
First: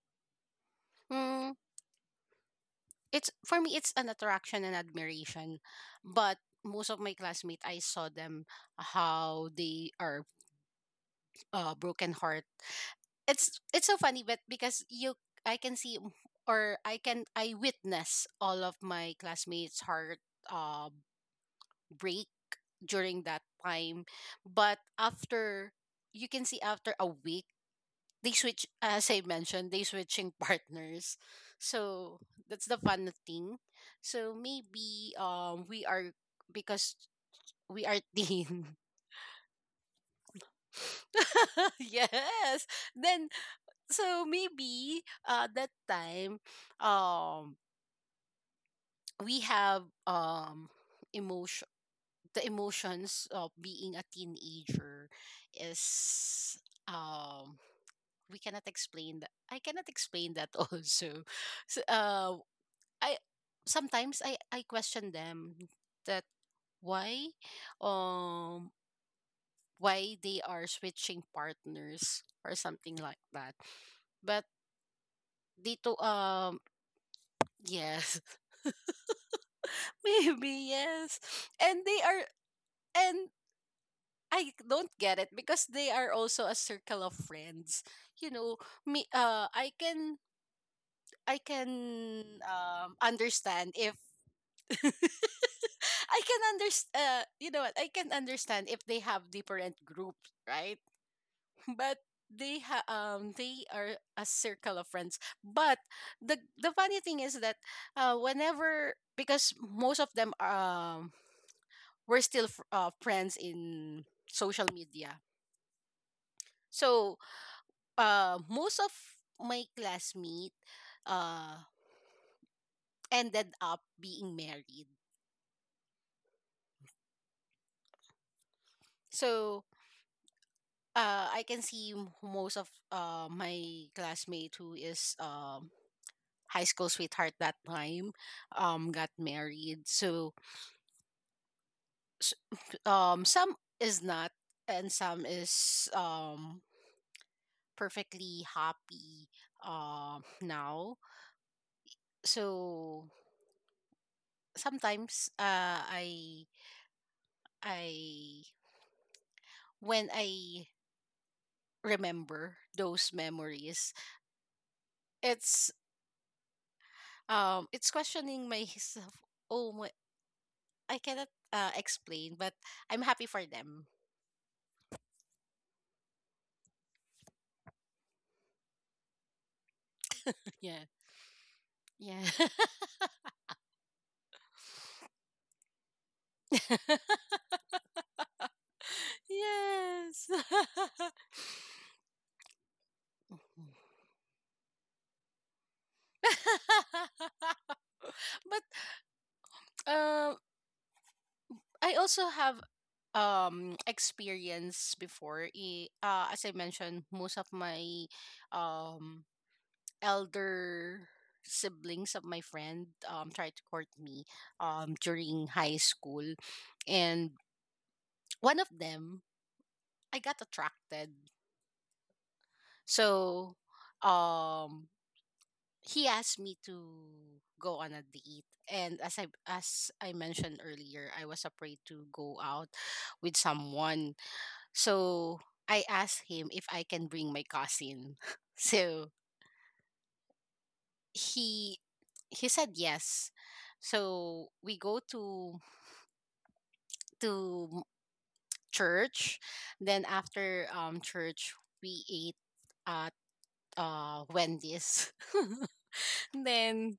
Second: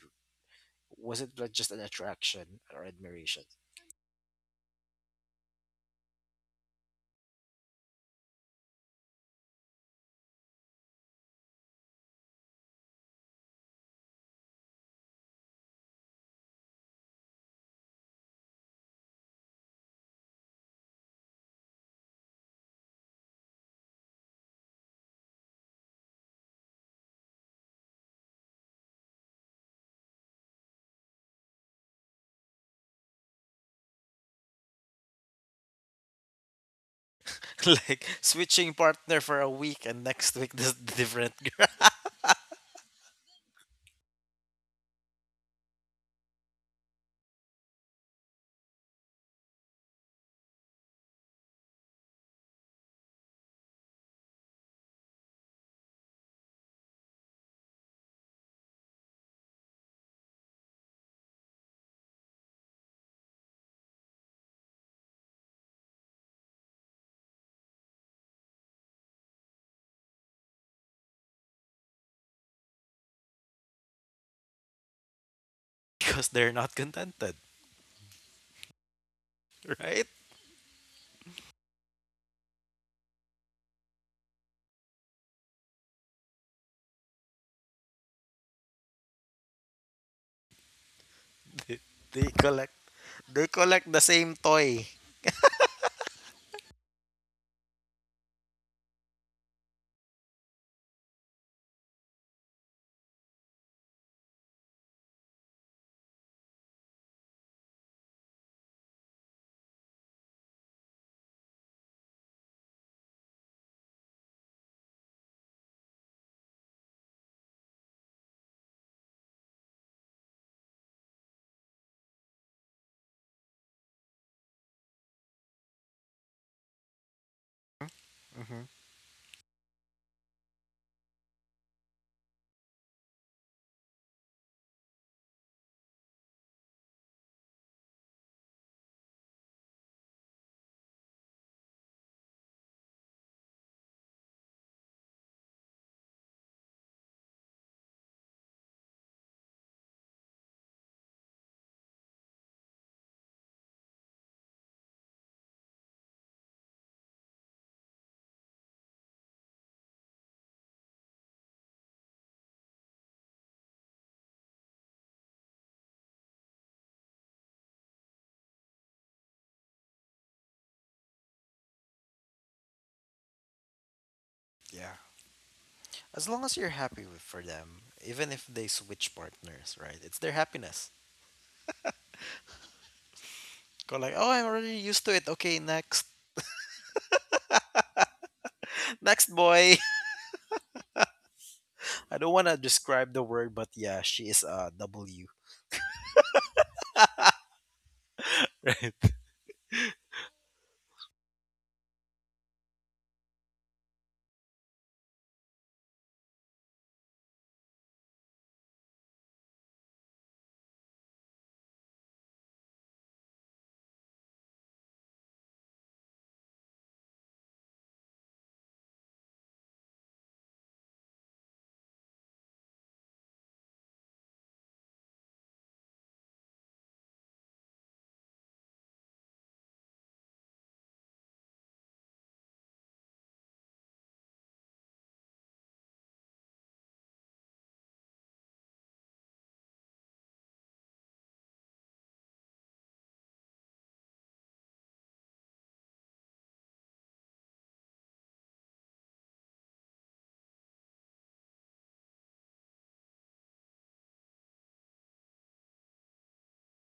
was it like Mm, just an attraction or it's, admiration? for me it's an attraction and admiration, but most of my classmates, I saw them how they are, uh, broken. It's it's so funny, but because you, I can see m- or I can, I witness all of my classmates heart uh break during that time. But after, you can see, after a week, they switch, as I mentioned, they switching partners. So that's the fun thing. So maybe um we are because we are Like teen. switching partner for a week and next week this different girl, Yes. Then so maybe uh that time um we have um emotion, the emotions of being a teenager is um we cannot explain that, I cannot explain that also. So, uh I sometimes i i question them, that why um why they are switching partners, or something like that. But they to because they're um not contented, yes. right? Maybe, yes. And they are, and I don't get it because they are also a circle of friends. You know, me uh I can, I They, can they collect um they understand collect if. the same toy. I can understand, uh, you know what, I can understand if they have different groups, right? But they ha um they are a circle of friends. But the the funny thing is that uh whenever, because most of them, um we're still fr- uh, friends in social media. So uh, most of my classmate, uh, ended up being married. Hmm. So uh, I can see m- most of uh, my classmate who is, um, high school sweetheart that time, um, got married. So s- um, some is not, and some is um, perfectly happy um now. So sometimes uh I I when I remember those memories, it's um it's questioning myself. Oh my, I cannot uh explain, but I'm happy for them. Yeah, as long as you're happy with for them, even if they switch partners, right? It's their Yeah. happiness. Yeah. Go like, oh, I'm already used to it. Okay, next, next boy. Yes. I don't want to describe the word, but yeah, she is a W. But Right? um I also have um experience before. I, uh as I mentioned, most of my um elder siblings of my friend um tried to court me um during high school. And one of them, I got attracted. So um he asked me to go on a date, and as I as I mentioned earlier, I was afraid to go out with someone. So I asked him if I can bring my cousin, so he he said yes. So we go to to church. Then after um church, we ate at uh Wendy's. Then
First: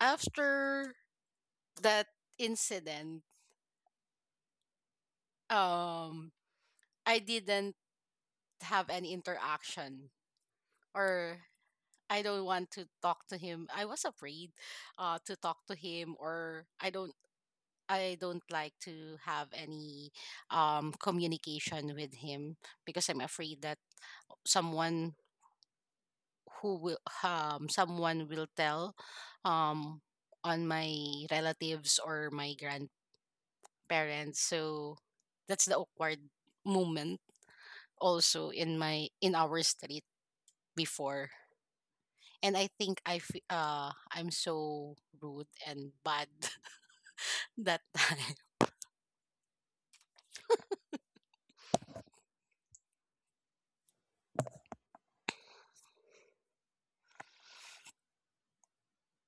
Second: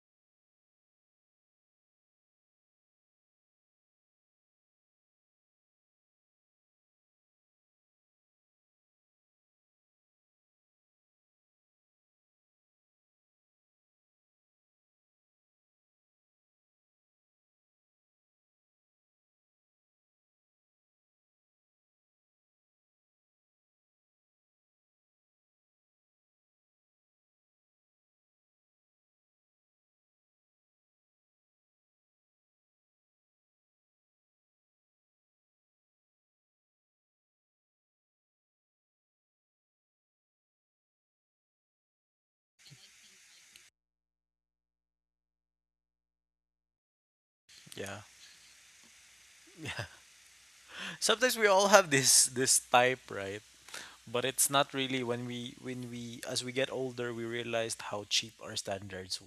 after that incident, um, I didn't have any interaction, or I don't want to talk to him. I was afraid uh, to talk to him, or I don't I don't like to have any um, communication with him because I'm afraid that someone who will um, someone will tell um, on my relatives or my grandparents. So that's the awkward moment also in my in our street before. And I think I f- uh, I'm so rude and bad that Yeah. time. Sometimes we all have this this type, right? But it's not really when we when we as we get older we realized how cheap our standards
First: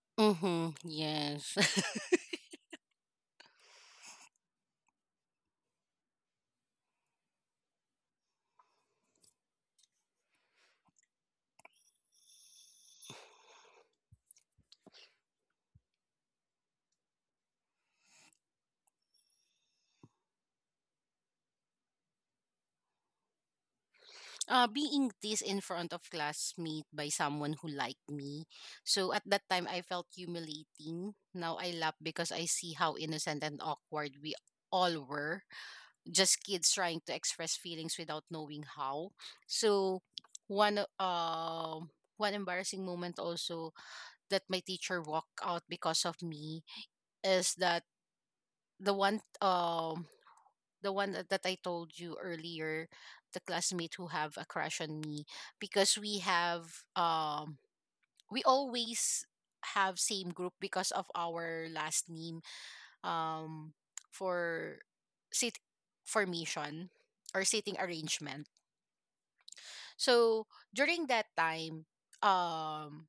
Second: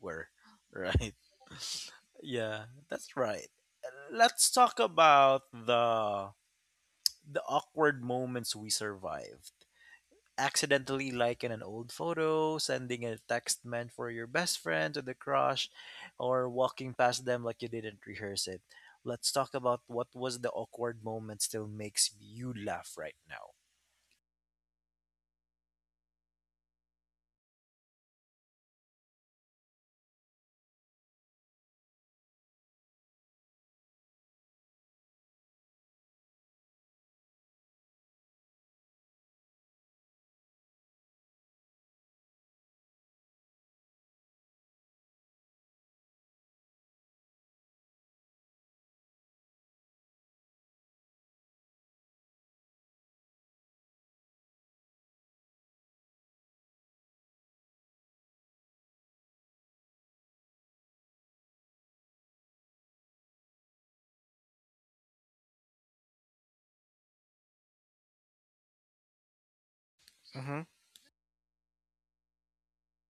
were. Mm-hmm, right. yes. Yeah, that's right. Let's talk about the the awkward moments we survived: accidentally liking an old photo, sending a text meant for your best friend to the crush, or walking past them like you didn't rehearse it. Let's talk about what was the awkward moment still makes you laugh right now. uh, being teased in front of classmate by someone who liked me. So at that time, I felt humiliating. Now I laugh because I see how innocent and awkward we all were. Just kids trying to express feelings without knowing how. So one o- um one embarrassing moment also, that my teacher walked out because of me, is that the one um the one that that I told you earlier, the classmate who have a crush on me, because we have, um we always have same group because of our last name, um for sit formation or seating arrangement. So Mm-hmm. during that time, um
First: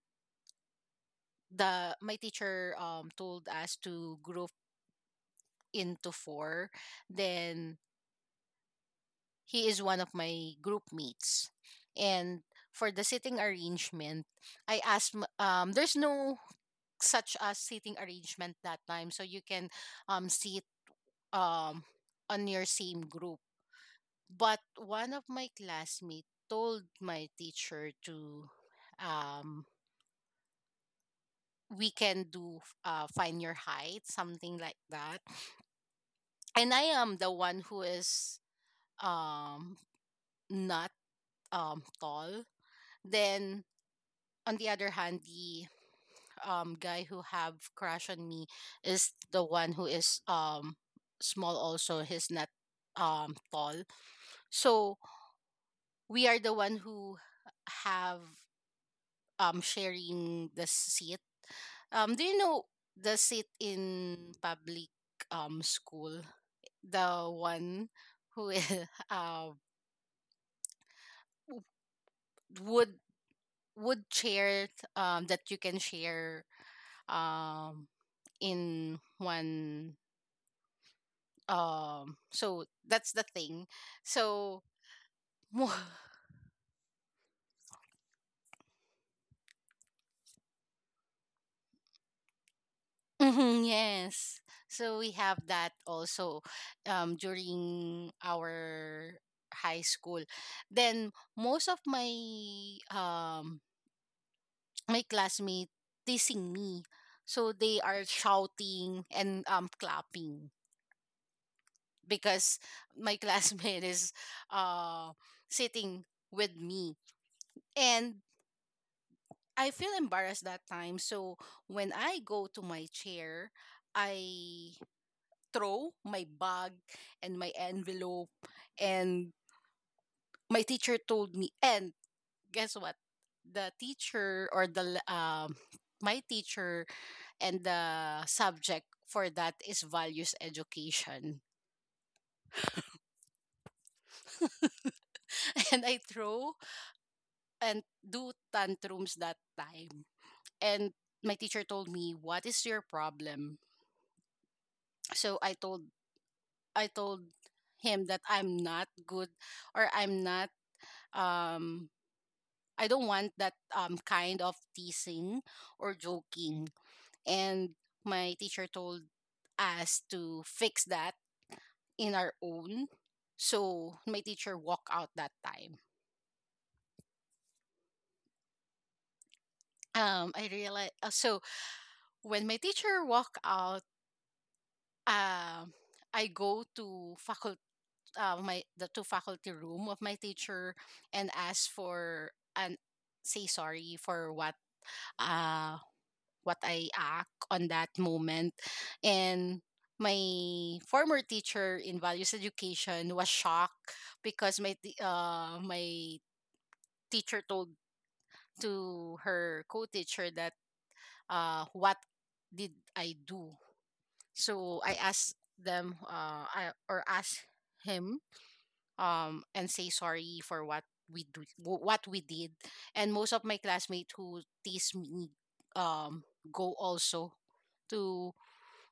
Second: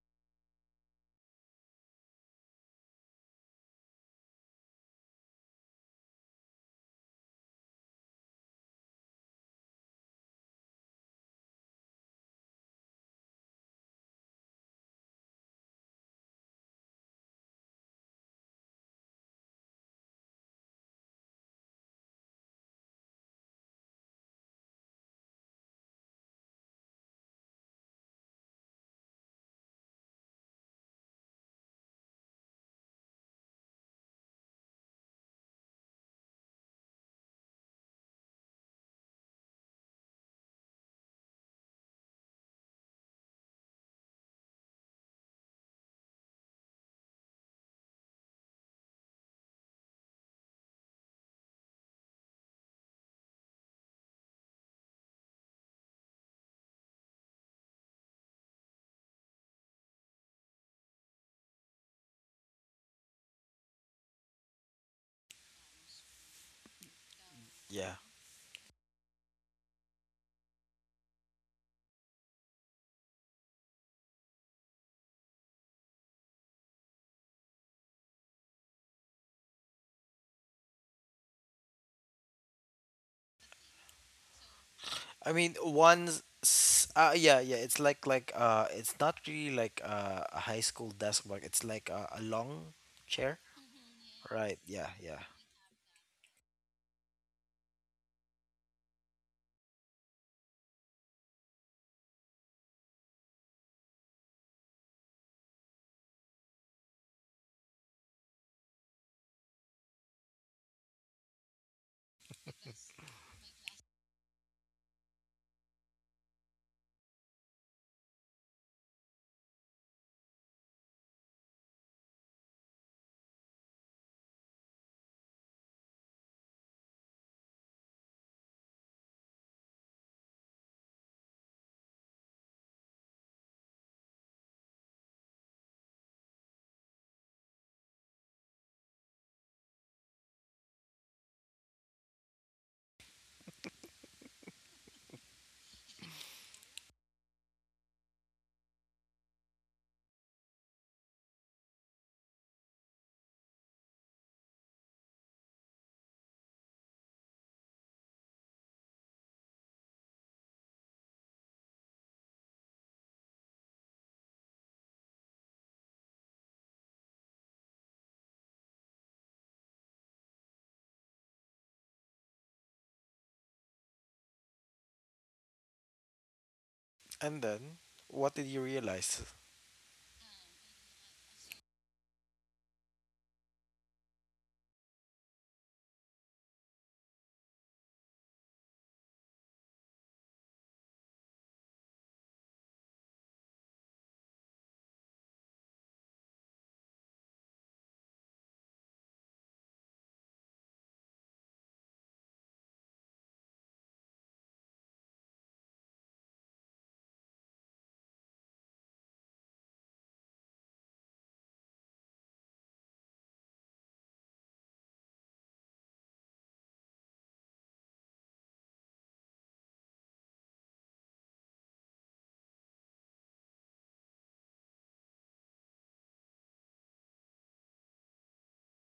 the my teacher um told us to group into four, then he is one of my group mates. And for the sitting arrangement, I asked m- um there's no such as sitting arrangement that time, so you can um sit um on your same group. But one of my classmates told my teacher to, um we can do, uh find your height, something like that, and I am the one who is um not um tall, then on the other hand, the um guy who have crush on me is the one who is um small also. He's not um tall. So we are the one who have, um sharing the seat. Um, do you know the seat in public um school? The one Yeah, who is uh w- would would chair, um that you can share, um in one, um so that's the thing, so I mean, mo- one's s- uh, yeah, yeah. It's like like uh, it's not really like uh, a high school desk block. It's like a, a long chair, Mhm, yes, right? Yeah, so we yeah. have that also um during our high school, then most of my um my classmates teasing me, so they are shouting and um clapping because my classmate is, uh sitting with me, and I feel embarrassed that time. So when I go to my chair, I throw my bag and my envelope, and my teacher told me, and guess what? The teacher, or the l- um my teacher, and the subject for that is values education. And I throw and do tantrums that time. And my teacher told me, "What is your problem?" So I told I told him that I'm not good, or I'm not, um I don't want that um kind of teasing or joking. And my teacher told us to fix that in our own. So my teacher walked out that time. And then, what did you realize? Um I realized, uh, so when my teacher walked out, um I go to faculty, uh, my the two faculty room of my teacher, and ask for, and say sorry for what uh what I act on that moment, and my former teacher in values education was shocked, because my t- uh my teacher told to her co-teacher that, uh what did I do, so I asked them uh I, or asked him, um and say sorry for what we do what we did, and most of my classmates who teased me um go also to,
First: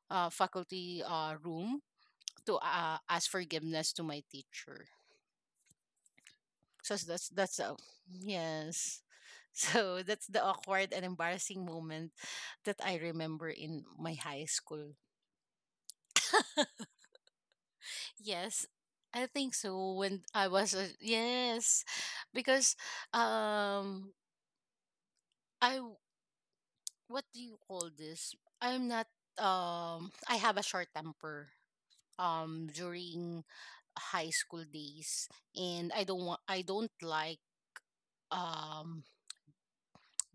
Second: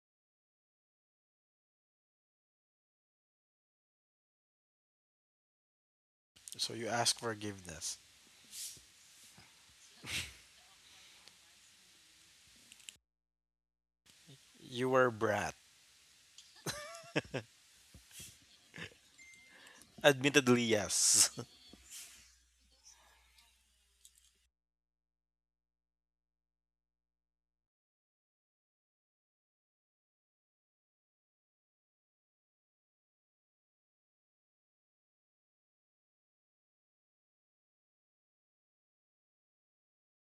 uh, faculty, uh, room to, uh, ask forgiveness to my teacher, So you so asked that's that's uh, forgiveness. yes, so that's the awkward and embarrassing moment that I remember in my high You school. were a brat. Yes, I think so when I Admittedly, was a, yes. yes. Because um I, what do you call this? I'm not, um I have a short temper um during high school days, and I don't want I don't like um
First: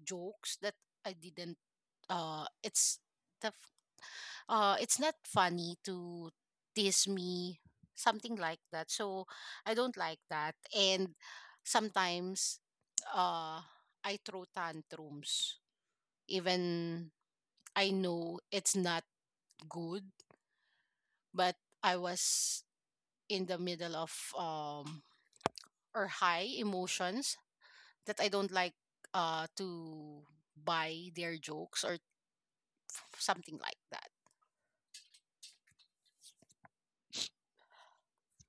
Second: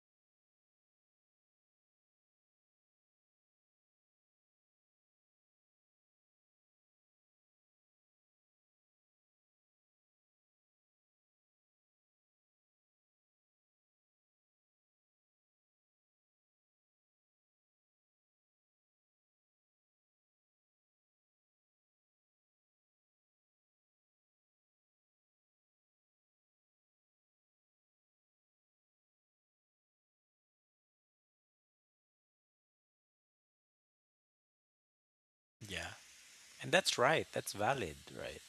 jokes that I didn't, uh it's the f- uh it's not funny to tease me, something like that. So I don't like that, and sometimes uh I throw tantrums, even I know it's not good, but I was in the middle of, um or high emotions, that I don't like uh to buy their jokes or something like that. Yeah. And that's right. That's valid, right?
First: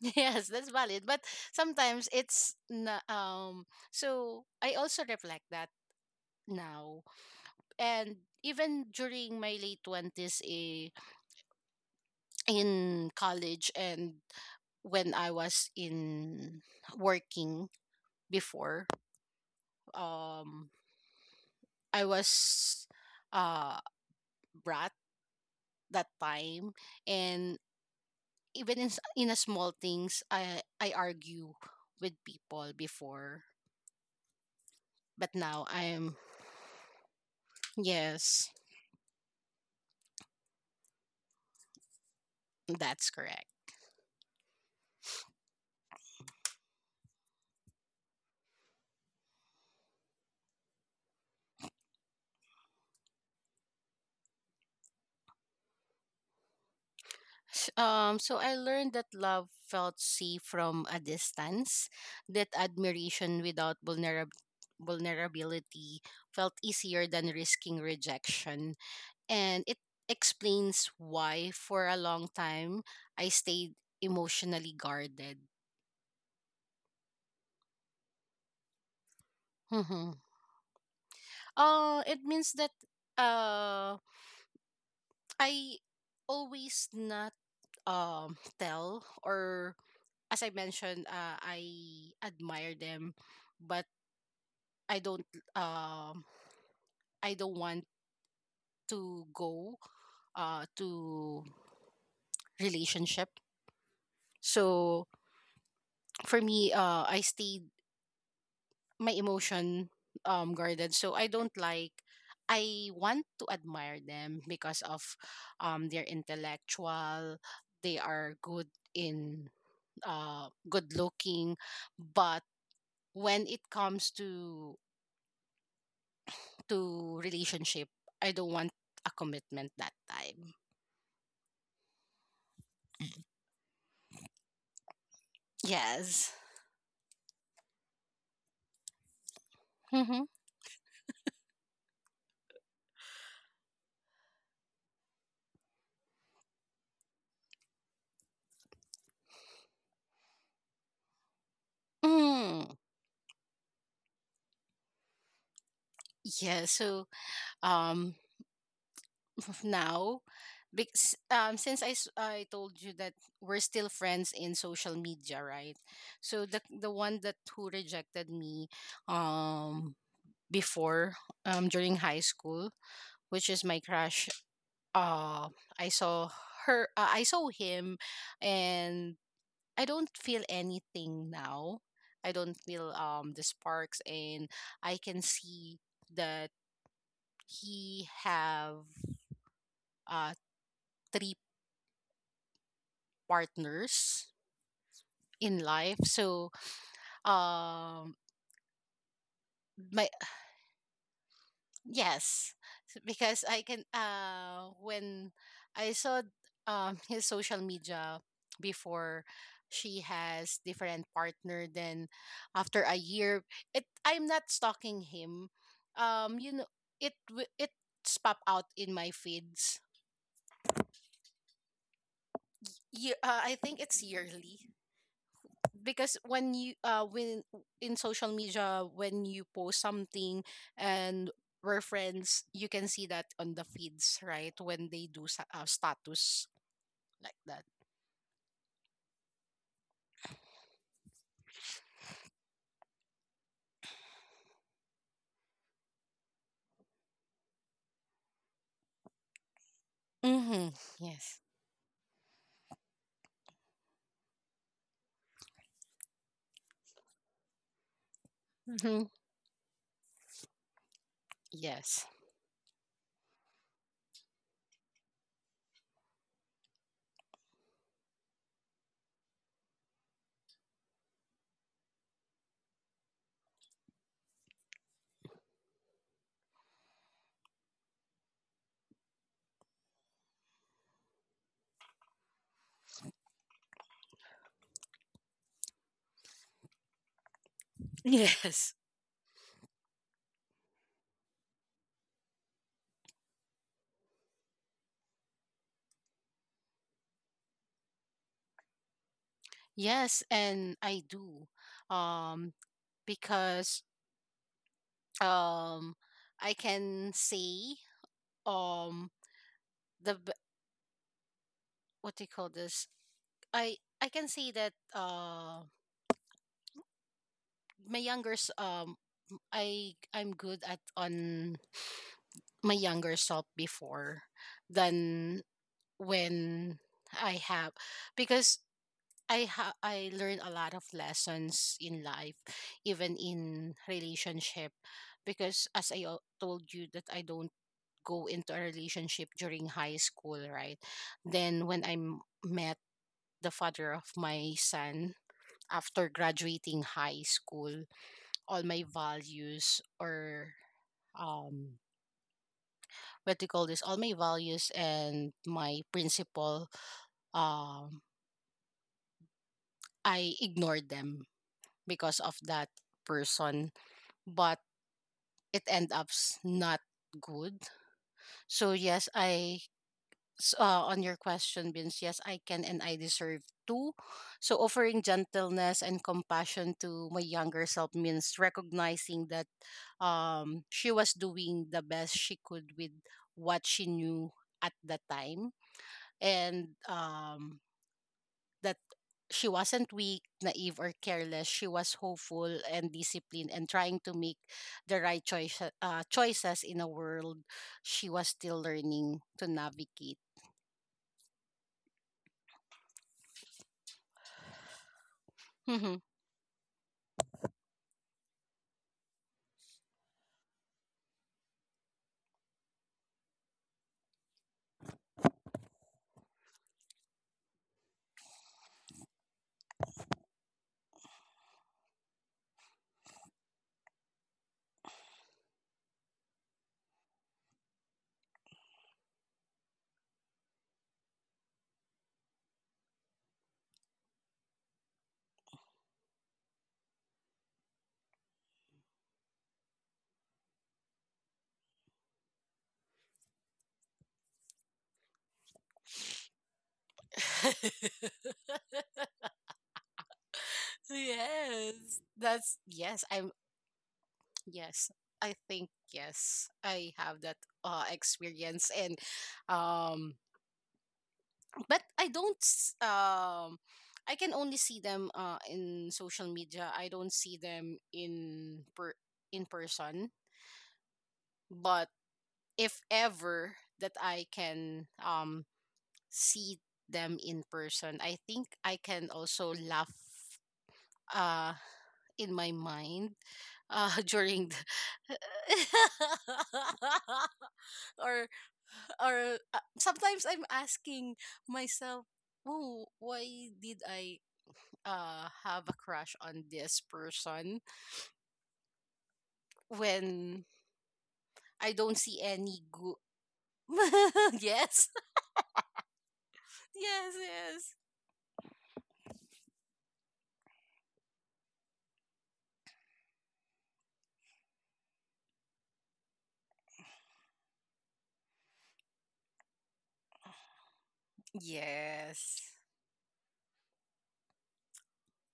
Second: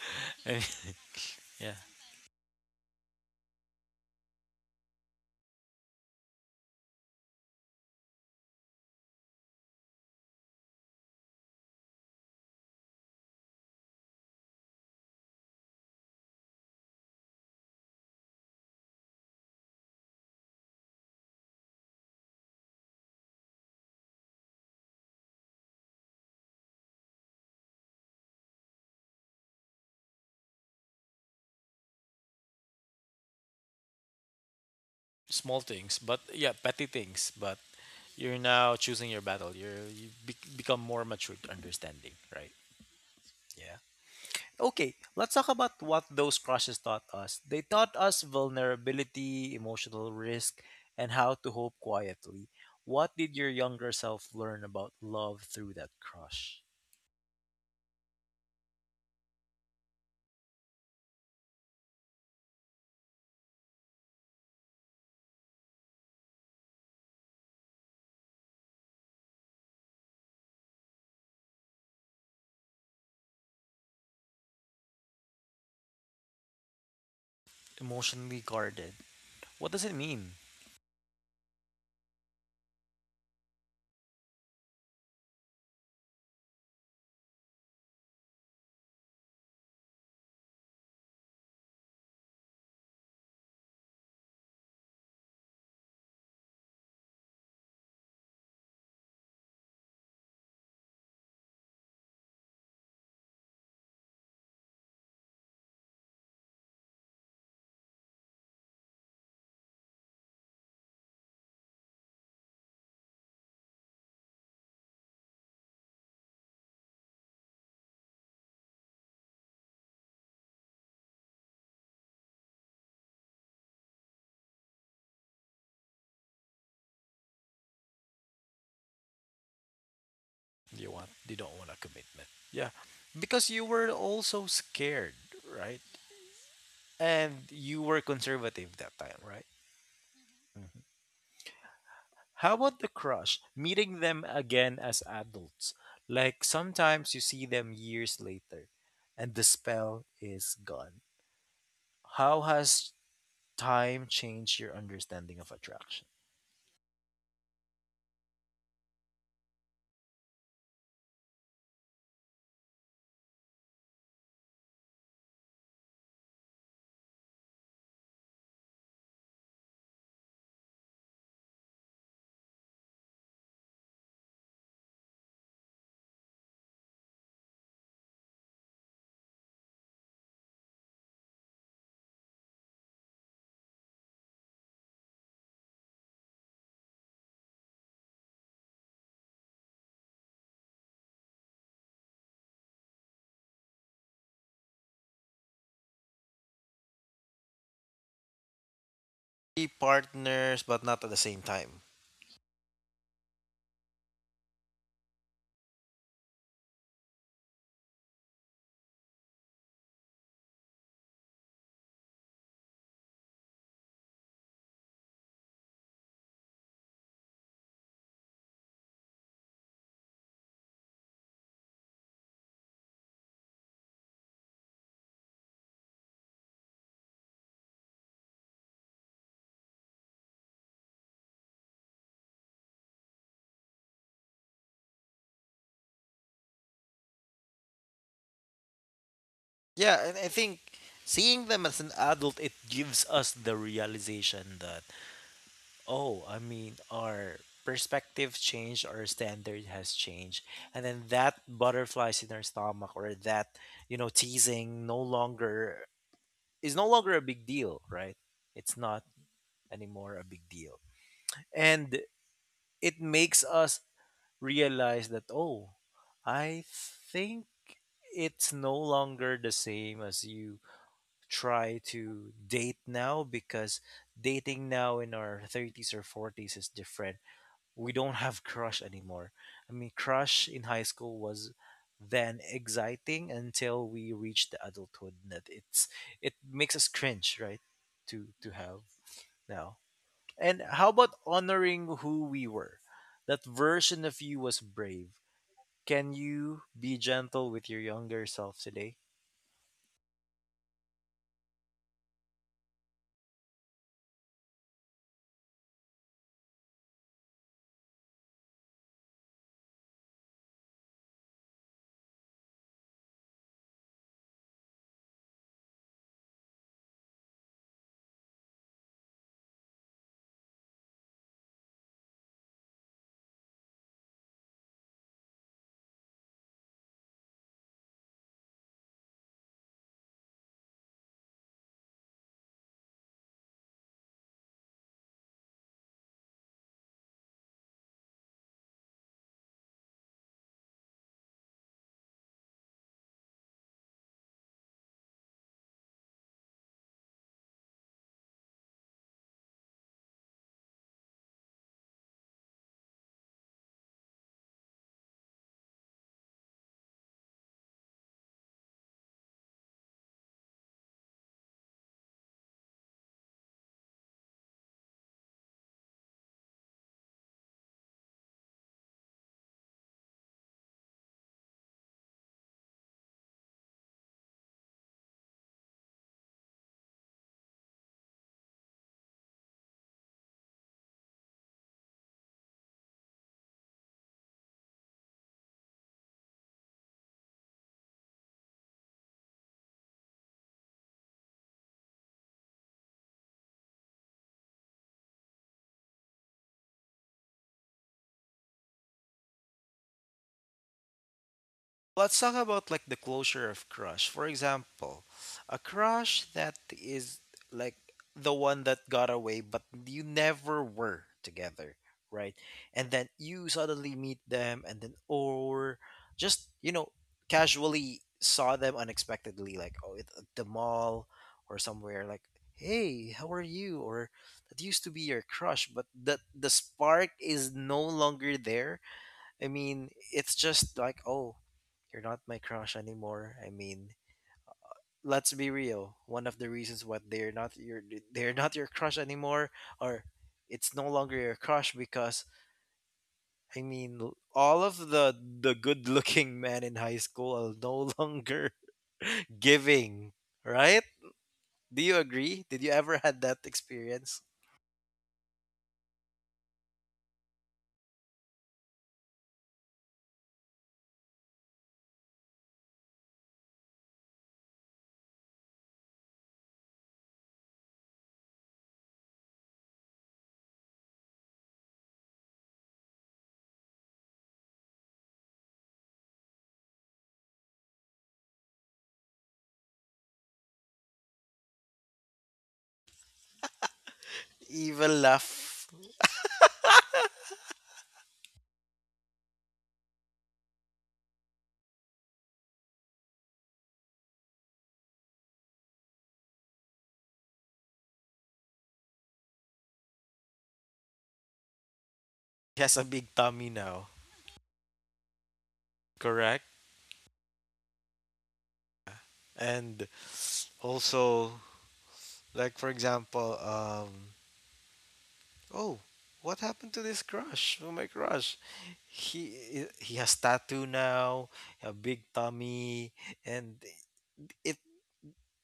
Yes, I mean, that's valid. But yeah. sometimes it's na um so I also reflect that now. And even during my late twenties, eh, in college, and when I was in working before, um I was, uh brat that time, and even in s- in a small things I I argue with people before, but Small now things, I'm, but yeah, petty things, but you're yes, now choosing your battle. You're you be- become more mature to understanding, right? that's correct. Yeah. Okay, let's talk about what those crushes taught us. They taught us vulnerability, emotional risk, and how to hope quietly. What did your younger self learn about love through that crush? S- Um so I learned that love felt safe from a distance, that admiration without vulnerab- vulnerability felt easier than risking rejection, and it explains why for a long time I stayed emotionally guarded. Emotionally guarded. What does it Mhm. mean? Uh it means that uh I always not um tell, or as I mentioned, uh, I admire them, but I don't um I don't want to go uh to relationship. So for me, uh I stayed my emotion, um guarded, so I don't like, I want to admire them because of, um they're intellectual, they are good in, uh good looking, but when it comes to to relationship, I don't want a commitment that time. You want you don't want a commitment. Yeah. Because you were also scared, right? Yes. And you were conservative that time, right? Mm-hmm. How about the crush? Meeting them again as adults. Like sometimes you see them years later and the spell is gone. How Mm. has time changed your understanding of attraction? Yeah, so um now, because um since I, s- I told you that we're still friends in social media, right? So the the one that who rejected me um before, um during high school, which is my crush, uh I saw her uh, I saw him and I don't feel anything now. I don't feel um the sparks, and I can see that he have, uh three partners in life. So, um, Be my partners, but not at the same time. yes, so, because I can. Uh, when I saw um his social media before, she has different partner. Then, after a year, it I'm not stalking him. Um, you know, it wi- it's pop out in my feeds. Yeah, uh, I think it's yearly. Because when you, uh when in social media, when you post something and we're friends, you can see that on the feeds, right, when they do sa- uh, status, like that. Yeah, and I think seeing them as an adult, it gives us the realization that oh, I mean, our perspective changed, our standard has changed. Mm-hmm. And then that Yes. butterflies in our stomach or that, you know, teasing no longer is no longer a big deal, right? It's not Mm-hmm. anymore a big deal. And Yes. it makes us realize that, oh, I think it's no longer the same as you try to date now, because dating now in our thirties or forties is different. We don't have crush anymore. I mean, crush in high school was then exciting until we reached the adulthood that it's it makes us cringe, right? To to yes have now. And how about honoring who we were? That version of you was brave. Can you be gentle with your younger self today? yes, and I do, um because, um I can say, um the b- what do you call this? I I can say that, uh my younger s- um I I'm good at on my younger self before, than when I have, because I ha- I learn a lot of lessons in life, even in relationship, because as I al- told you that I don't go into a relationship during high school, right? Then when I m- met the father of my son after graduating high school, all my values, or um what do you call this all my values and my principle, um I ignored them because of that person. But it end up, s- not good. So yes, i s- uh, on your question, Vince, yes, I can, and I deserve too. So, offering gentleness and compassion to my younger self means recognizing that, um, she was doing the best she could with what she knew at the time, and, um, that she wasn't weak, naive, or careless. She was hopeful and disciplined, and trying to make the right choice, uh, choices in a world she was still learning to navigate. Let's talk about like the closure of crush. For example, a crush that is like the one that got away, but you never were together, right? And then you suddenly meet them, and then or just you know casually saw them unexpectedly, like, oh, at at the mall or somewhere, like, hey, how are you? Or that used to be your crush but the the spark is no longer there. I mean, it's just like, oh, you're not my crush anymore. I mean, let's be real. One of the reasons why they're not your they're not your crush anymore, or it's no longer your crush because, I mean, l- all of the the good looking men in high school are no longer giving, right? Do you Yes. agree? Did That's, you ever yes, had that I'm, experience? yes. I think yes. I have that uh experience, and um but I don't, s- um I can only see them uh in social media. I don't see them in per in person. But if ever that I can um see them in person, I think I can also laugh, uh in my mind, uh during Evil the, laugh or or uh, sometimes I'm asking myself, oh, why did I uh have a crush on this person when I don't see any has a good? big tummy now, Yes. Yes. correct? Yes. And also, like for example, um, oh, what happened to this crush? Oh my crush. He he has tattoo now, a big Yes. tummy, and it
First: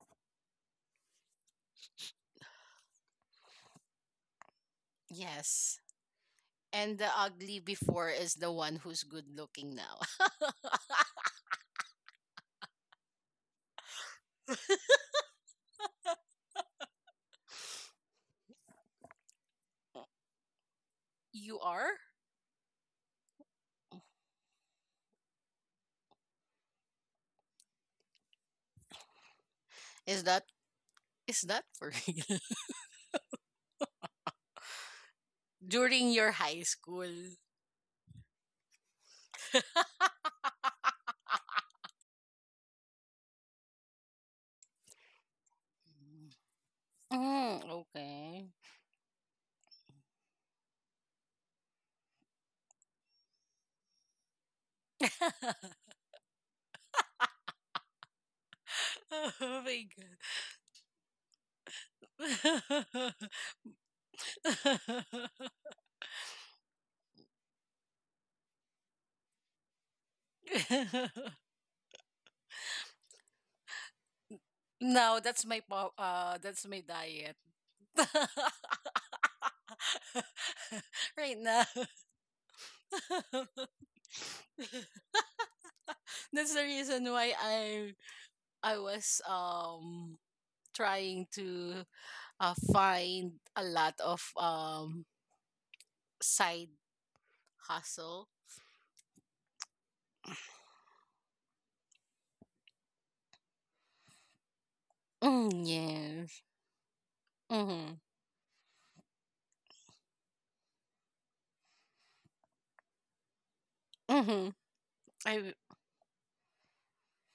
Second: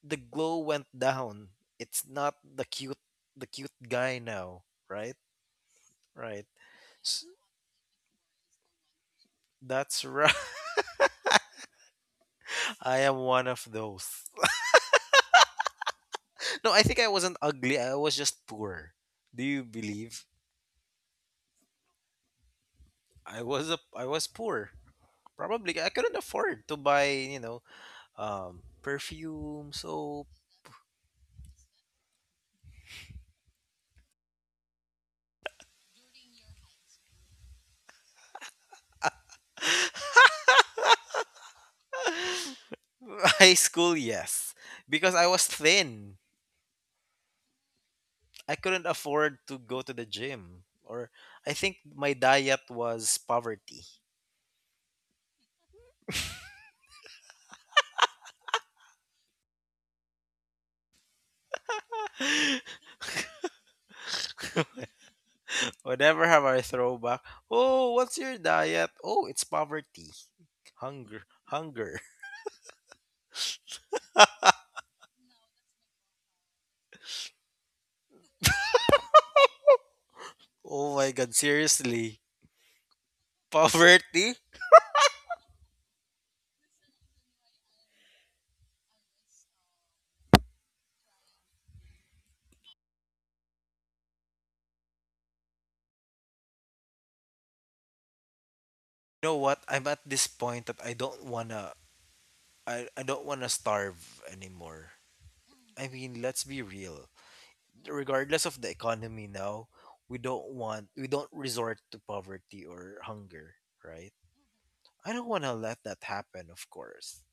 the glow went down. It's not the cute the cute guy now, right? Yes. Right. And the S- ugly before is the one who's good looking now. That's right. I am one of those. No, I think I wasn't ugly. I was just poor. Do you believe? You are? I was a I was poor. Probably I couldn't afford to buy, you know, um perfume, Is soap, that Is that for real? During your high school? high school, yes, because I was thin. Mm, okay. I couldn't afford to go to the gym, or I think my diet was poverty. Oh my god. Whenever have I throwback, oh, what's your diet? Oh, it's poverty, hunger, hunger. No, that's my, po- uh that's my diet. Oh my God, Right now. seriously, poverty. That's the reason why I I was, um trying to, uh, find a lot of um side hustle. You know what? I'm at this point that I don't wanna, I, I don't wanna starve anymore. Mm, I mean, yeah. let's be real. Mhm. Regardless of the economy now, we don't want we don't resort to poverty or hunger, right? Mhm. I don't I want w- to let that happen, of course.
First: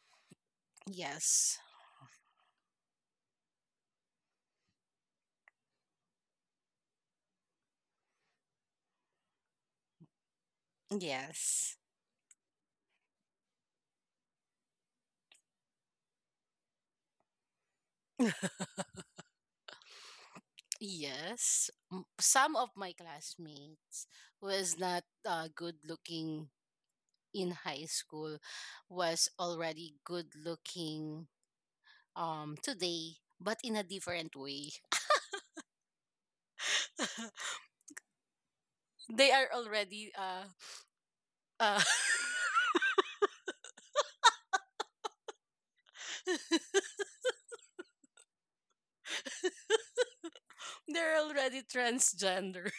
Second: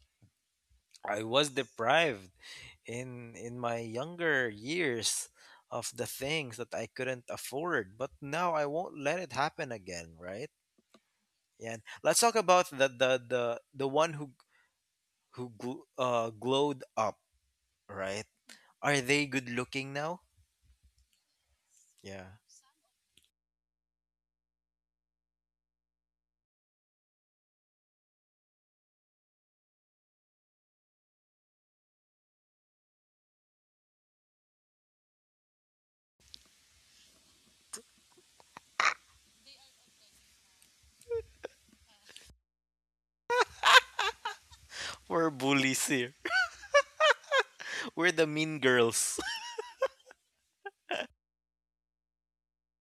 I was yes. deprived in in my younger years of the things that I couldn't afford, but now I won't let it happen again, right? Yeah. Yes. And let's talk about the the the, the one who who gl- uh, glowed up, right? Are they good looking now? Yes. M- Yeah. Some of my classmates was not, uh, good looking in high school, was already good looking um today, but in a different way. They are already, uh uh We're bullies here. We're the mean girls. they're already transgender.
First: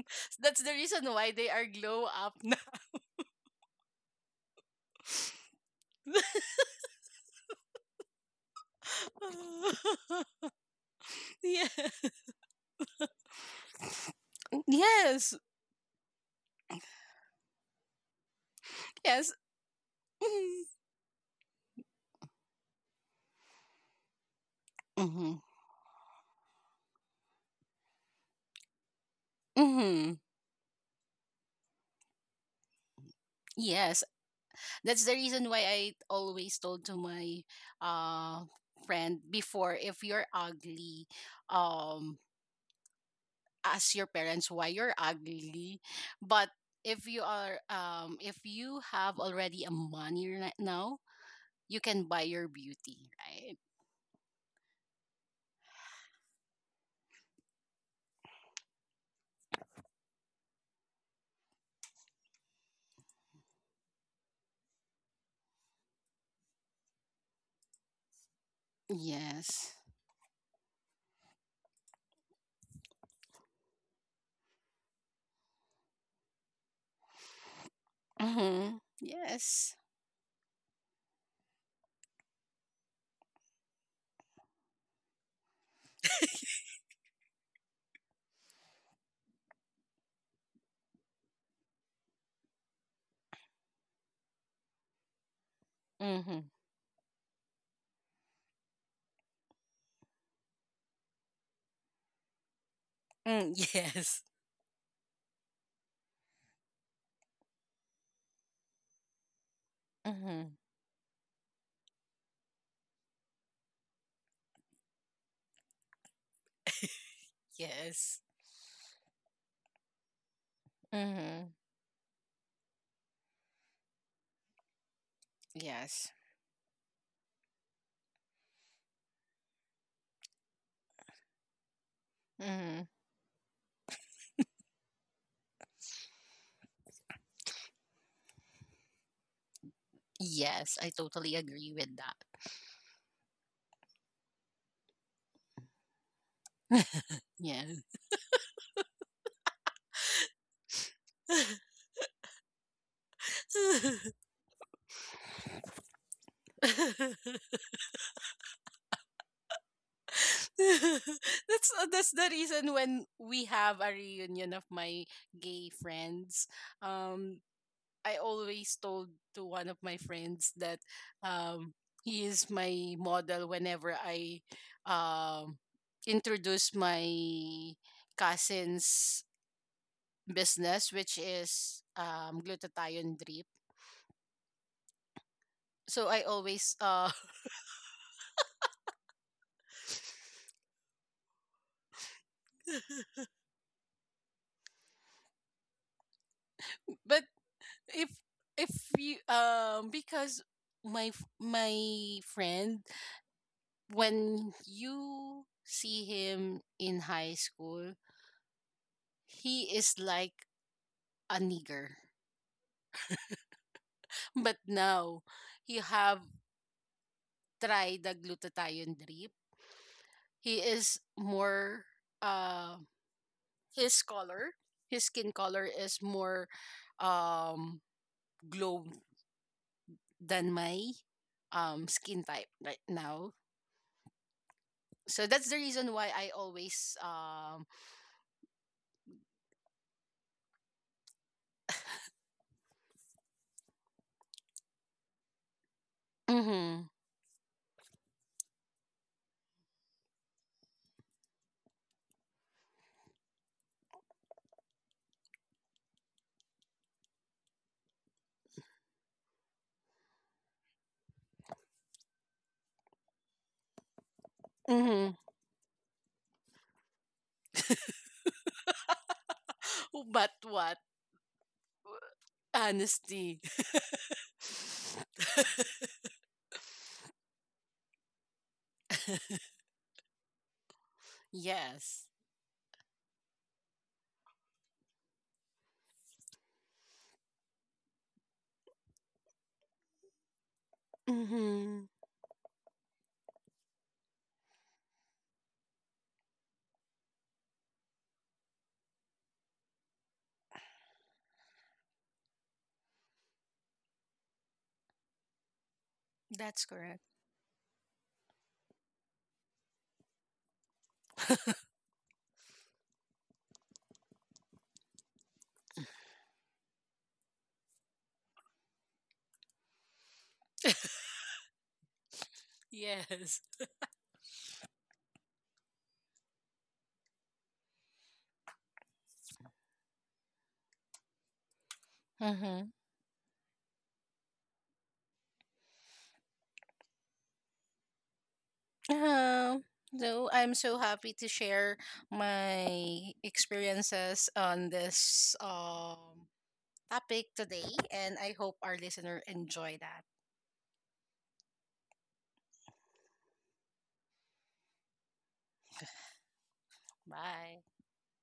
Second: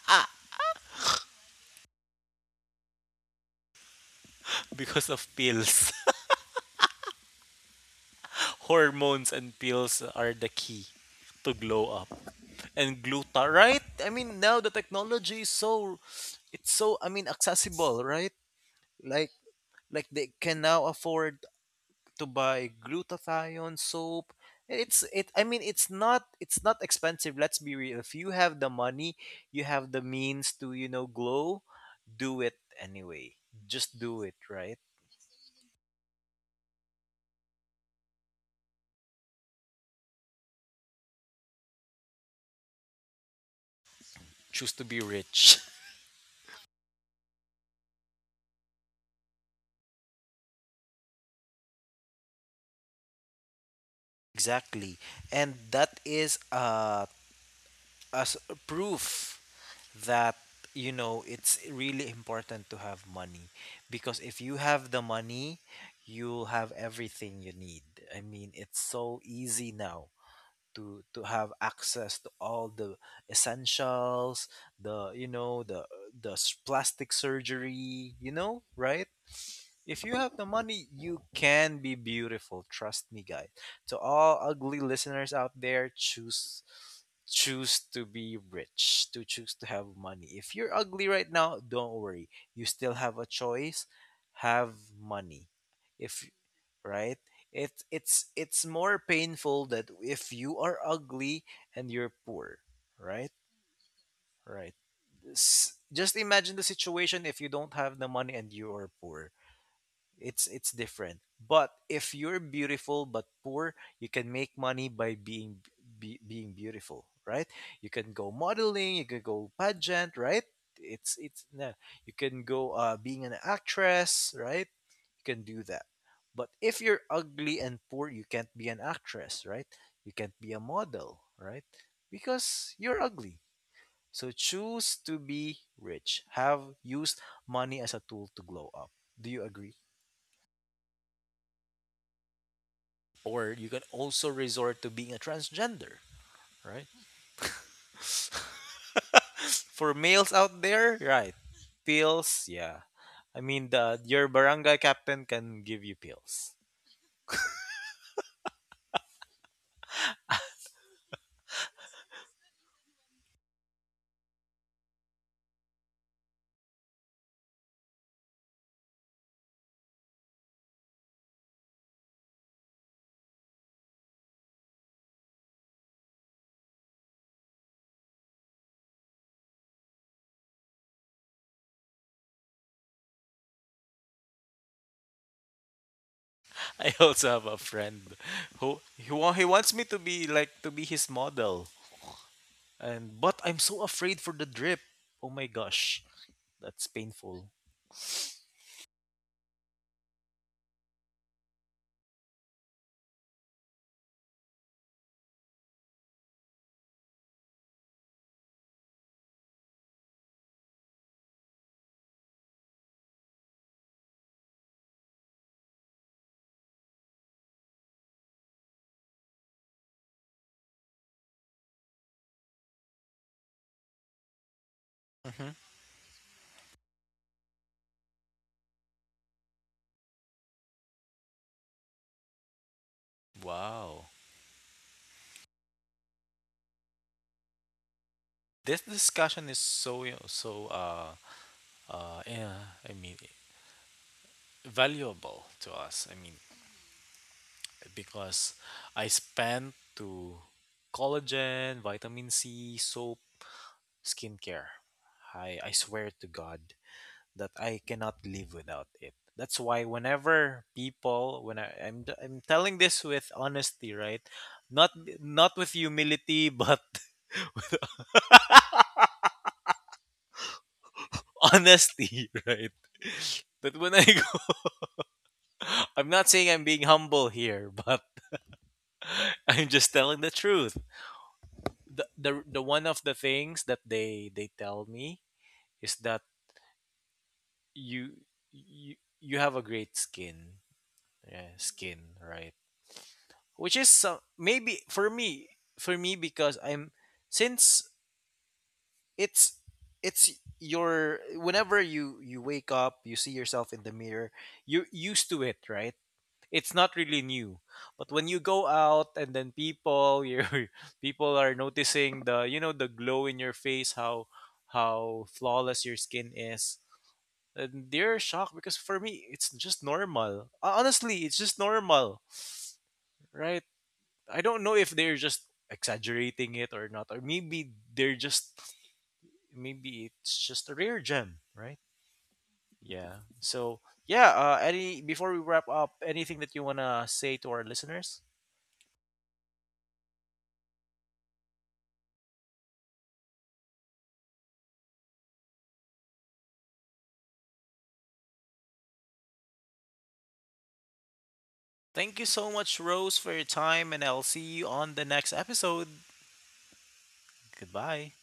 That's the reason why they are glow up now. Because of pills. Hormones and pills are the key to glow Yeah. up. And gluta, right? I mean, now the Yes. technology is so it's so I mean accessible, right? Like Yes. like they can Mm-hmm. now afford to buy glutathione soap. And it's it Mm-hmm. I mean it's not it's not expensive, let's be real. If you have the money, you have the Mm-hmm. means to, you know, glow, do it anyway. Just Yes. do it, right? That's the reason why I always told to my, uh friend before, if you're ugly, um ask your parents why Choose to you're be rich. ugly. But if you are um if you have already a money right now, you can buy your beauty, right? Exactly. And that is uh, as proof that, you know, it's really important to have money. Because if you have the money, you'll have everything you need. I mean, it's so easy Yes. now to, to have access to all the essentials, the, you know, the, the s- plastic surgery, you know, Mm-hmm. right? Yes. If you have the money, you can be beautiful. Trust me, guys. To all ugly listeners out there, choose choose to be rich, to choose to have money. If you're ugly right now, don't worry. You still have a choice. Have money. If Mm-hmm. right? It's it's it's more painful that if you are ugly and you're poor, right? Mm, yes. Right. S- just imagine the situation. If you don't have the money and you are poor, it's Mm-hmm. it's different. But if you're beautiful but poor, you can make money by being be, being beautiful, right? You can Yes. go modeling, you can go pageant, right? It's Mm-hmm. it's no. You can go uh, being an actress, right? You can do that. Yes, But if you're ugly and poor, you can't be an actress, right? You can't be a model, right? Because Mm-hmm. you're ugly. So choose to be rich. Have used money as a tool to glow up. Do you agree? Yes, I totally agree with that. Or you can also resort to being a transgender, right? Yeah. For males out there, right? Pills, yeah. I mean, the your barangay captain can give you pills. That's, uh, that's the reason when we have a reunion of my gay friends. Um, I always told to one of my friends that um he is my model whenever I, um introduce my cousin's business, which is um glutathione drip. So I always, I uh also have a friend who he, wa- he wants me to be like to be his model, and but I'm so afraid for the drip. Oh my gosh, that's but painful. if if you, um because my f- my friend, when you see him in high school, he is like a nigger, but now he have tried the glutathione drip, he is more, uh his color, his skin Hmm. color is more, um glow than my um skin type right now, Wow, so that's the reason why I always um this discussion is so, you know, so uh uh yeah, I mean valuable to us. I mean, Mhm. because I spent to collagen, vitamin C, soap, skincare. I I swear to God that I cannot live without it. That's why whenever people when I, I'm I'm telling this with honesty, right? Not Mhm. not with humility, but But what? honesty, right? Honesty. But when I go, I'm not saying I'm being humble here, but I'm just telling the truth. Yes. The, the the one of the things that they they tell me is that you you you have a great skin, yeah, Mhm. skin, right, which is some maybe for me, for me because I'm since it's it's your whenever you you wake up you see yourself in the mirror, you're used to it, right? That's It's not correct. really new, but when you go out and then people you people are noticing the, you know, the glow in your face, how how flawless your skin is, and they're shocked because for me it's just normal. Uh, honestly, it's just normal, Yes. right? I don't know if they're just exaggerating it or not, or maybe they're just maybe it's just a rare gem, right? Mm-hmm. Yeah. So yeah, uh, any before we wrap up, anything that you want to say to our listeners? Um, so I'm so happy to share my experiences on this um topic today, and I hope our listener enjoy that. Thank you so much, Rose, for your time, and I'll see you on the next episode. Bye. Goodbye.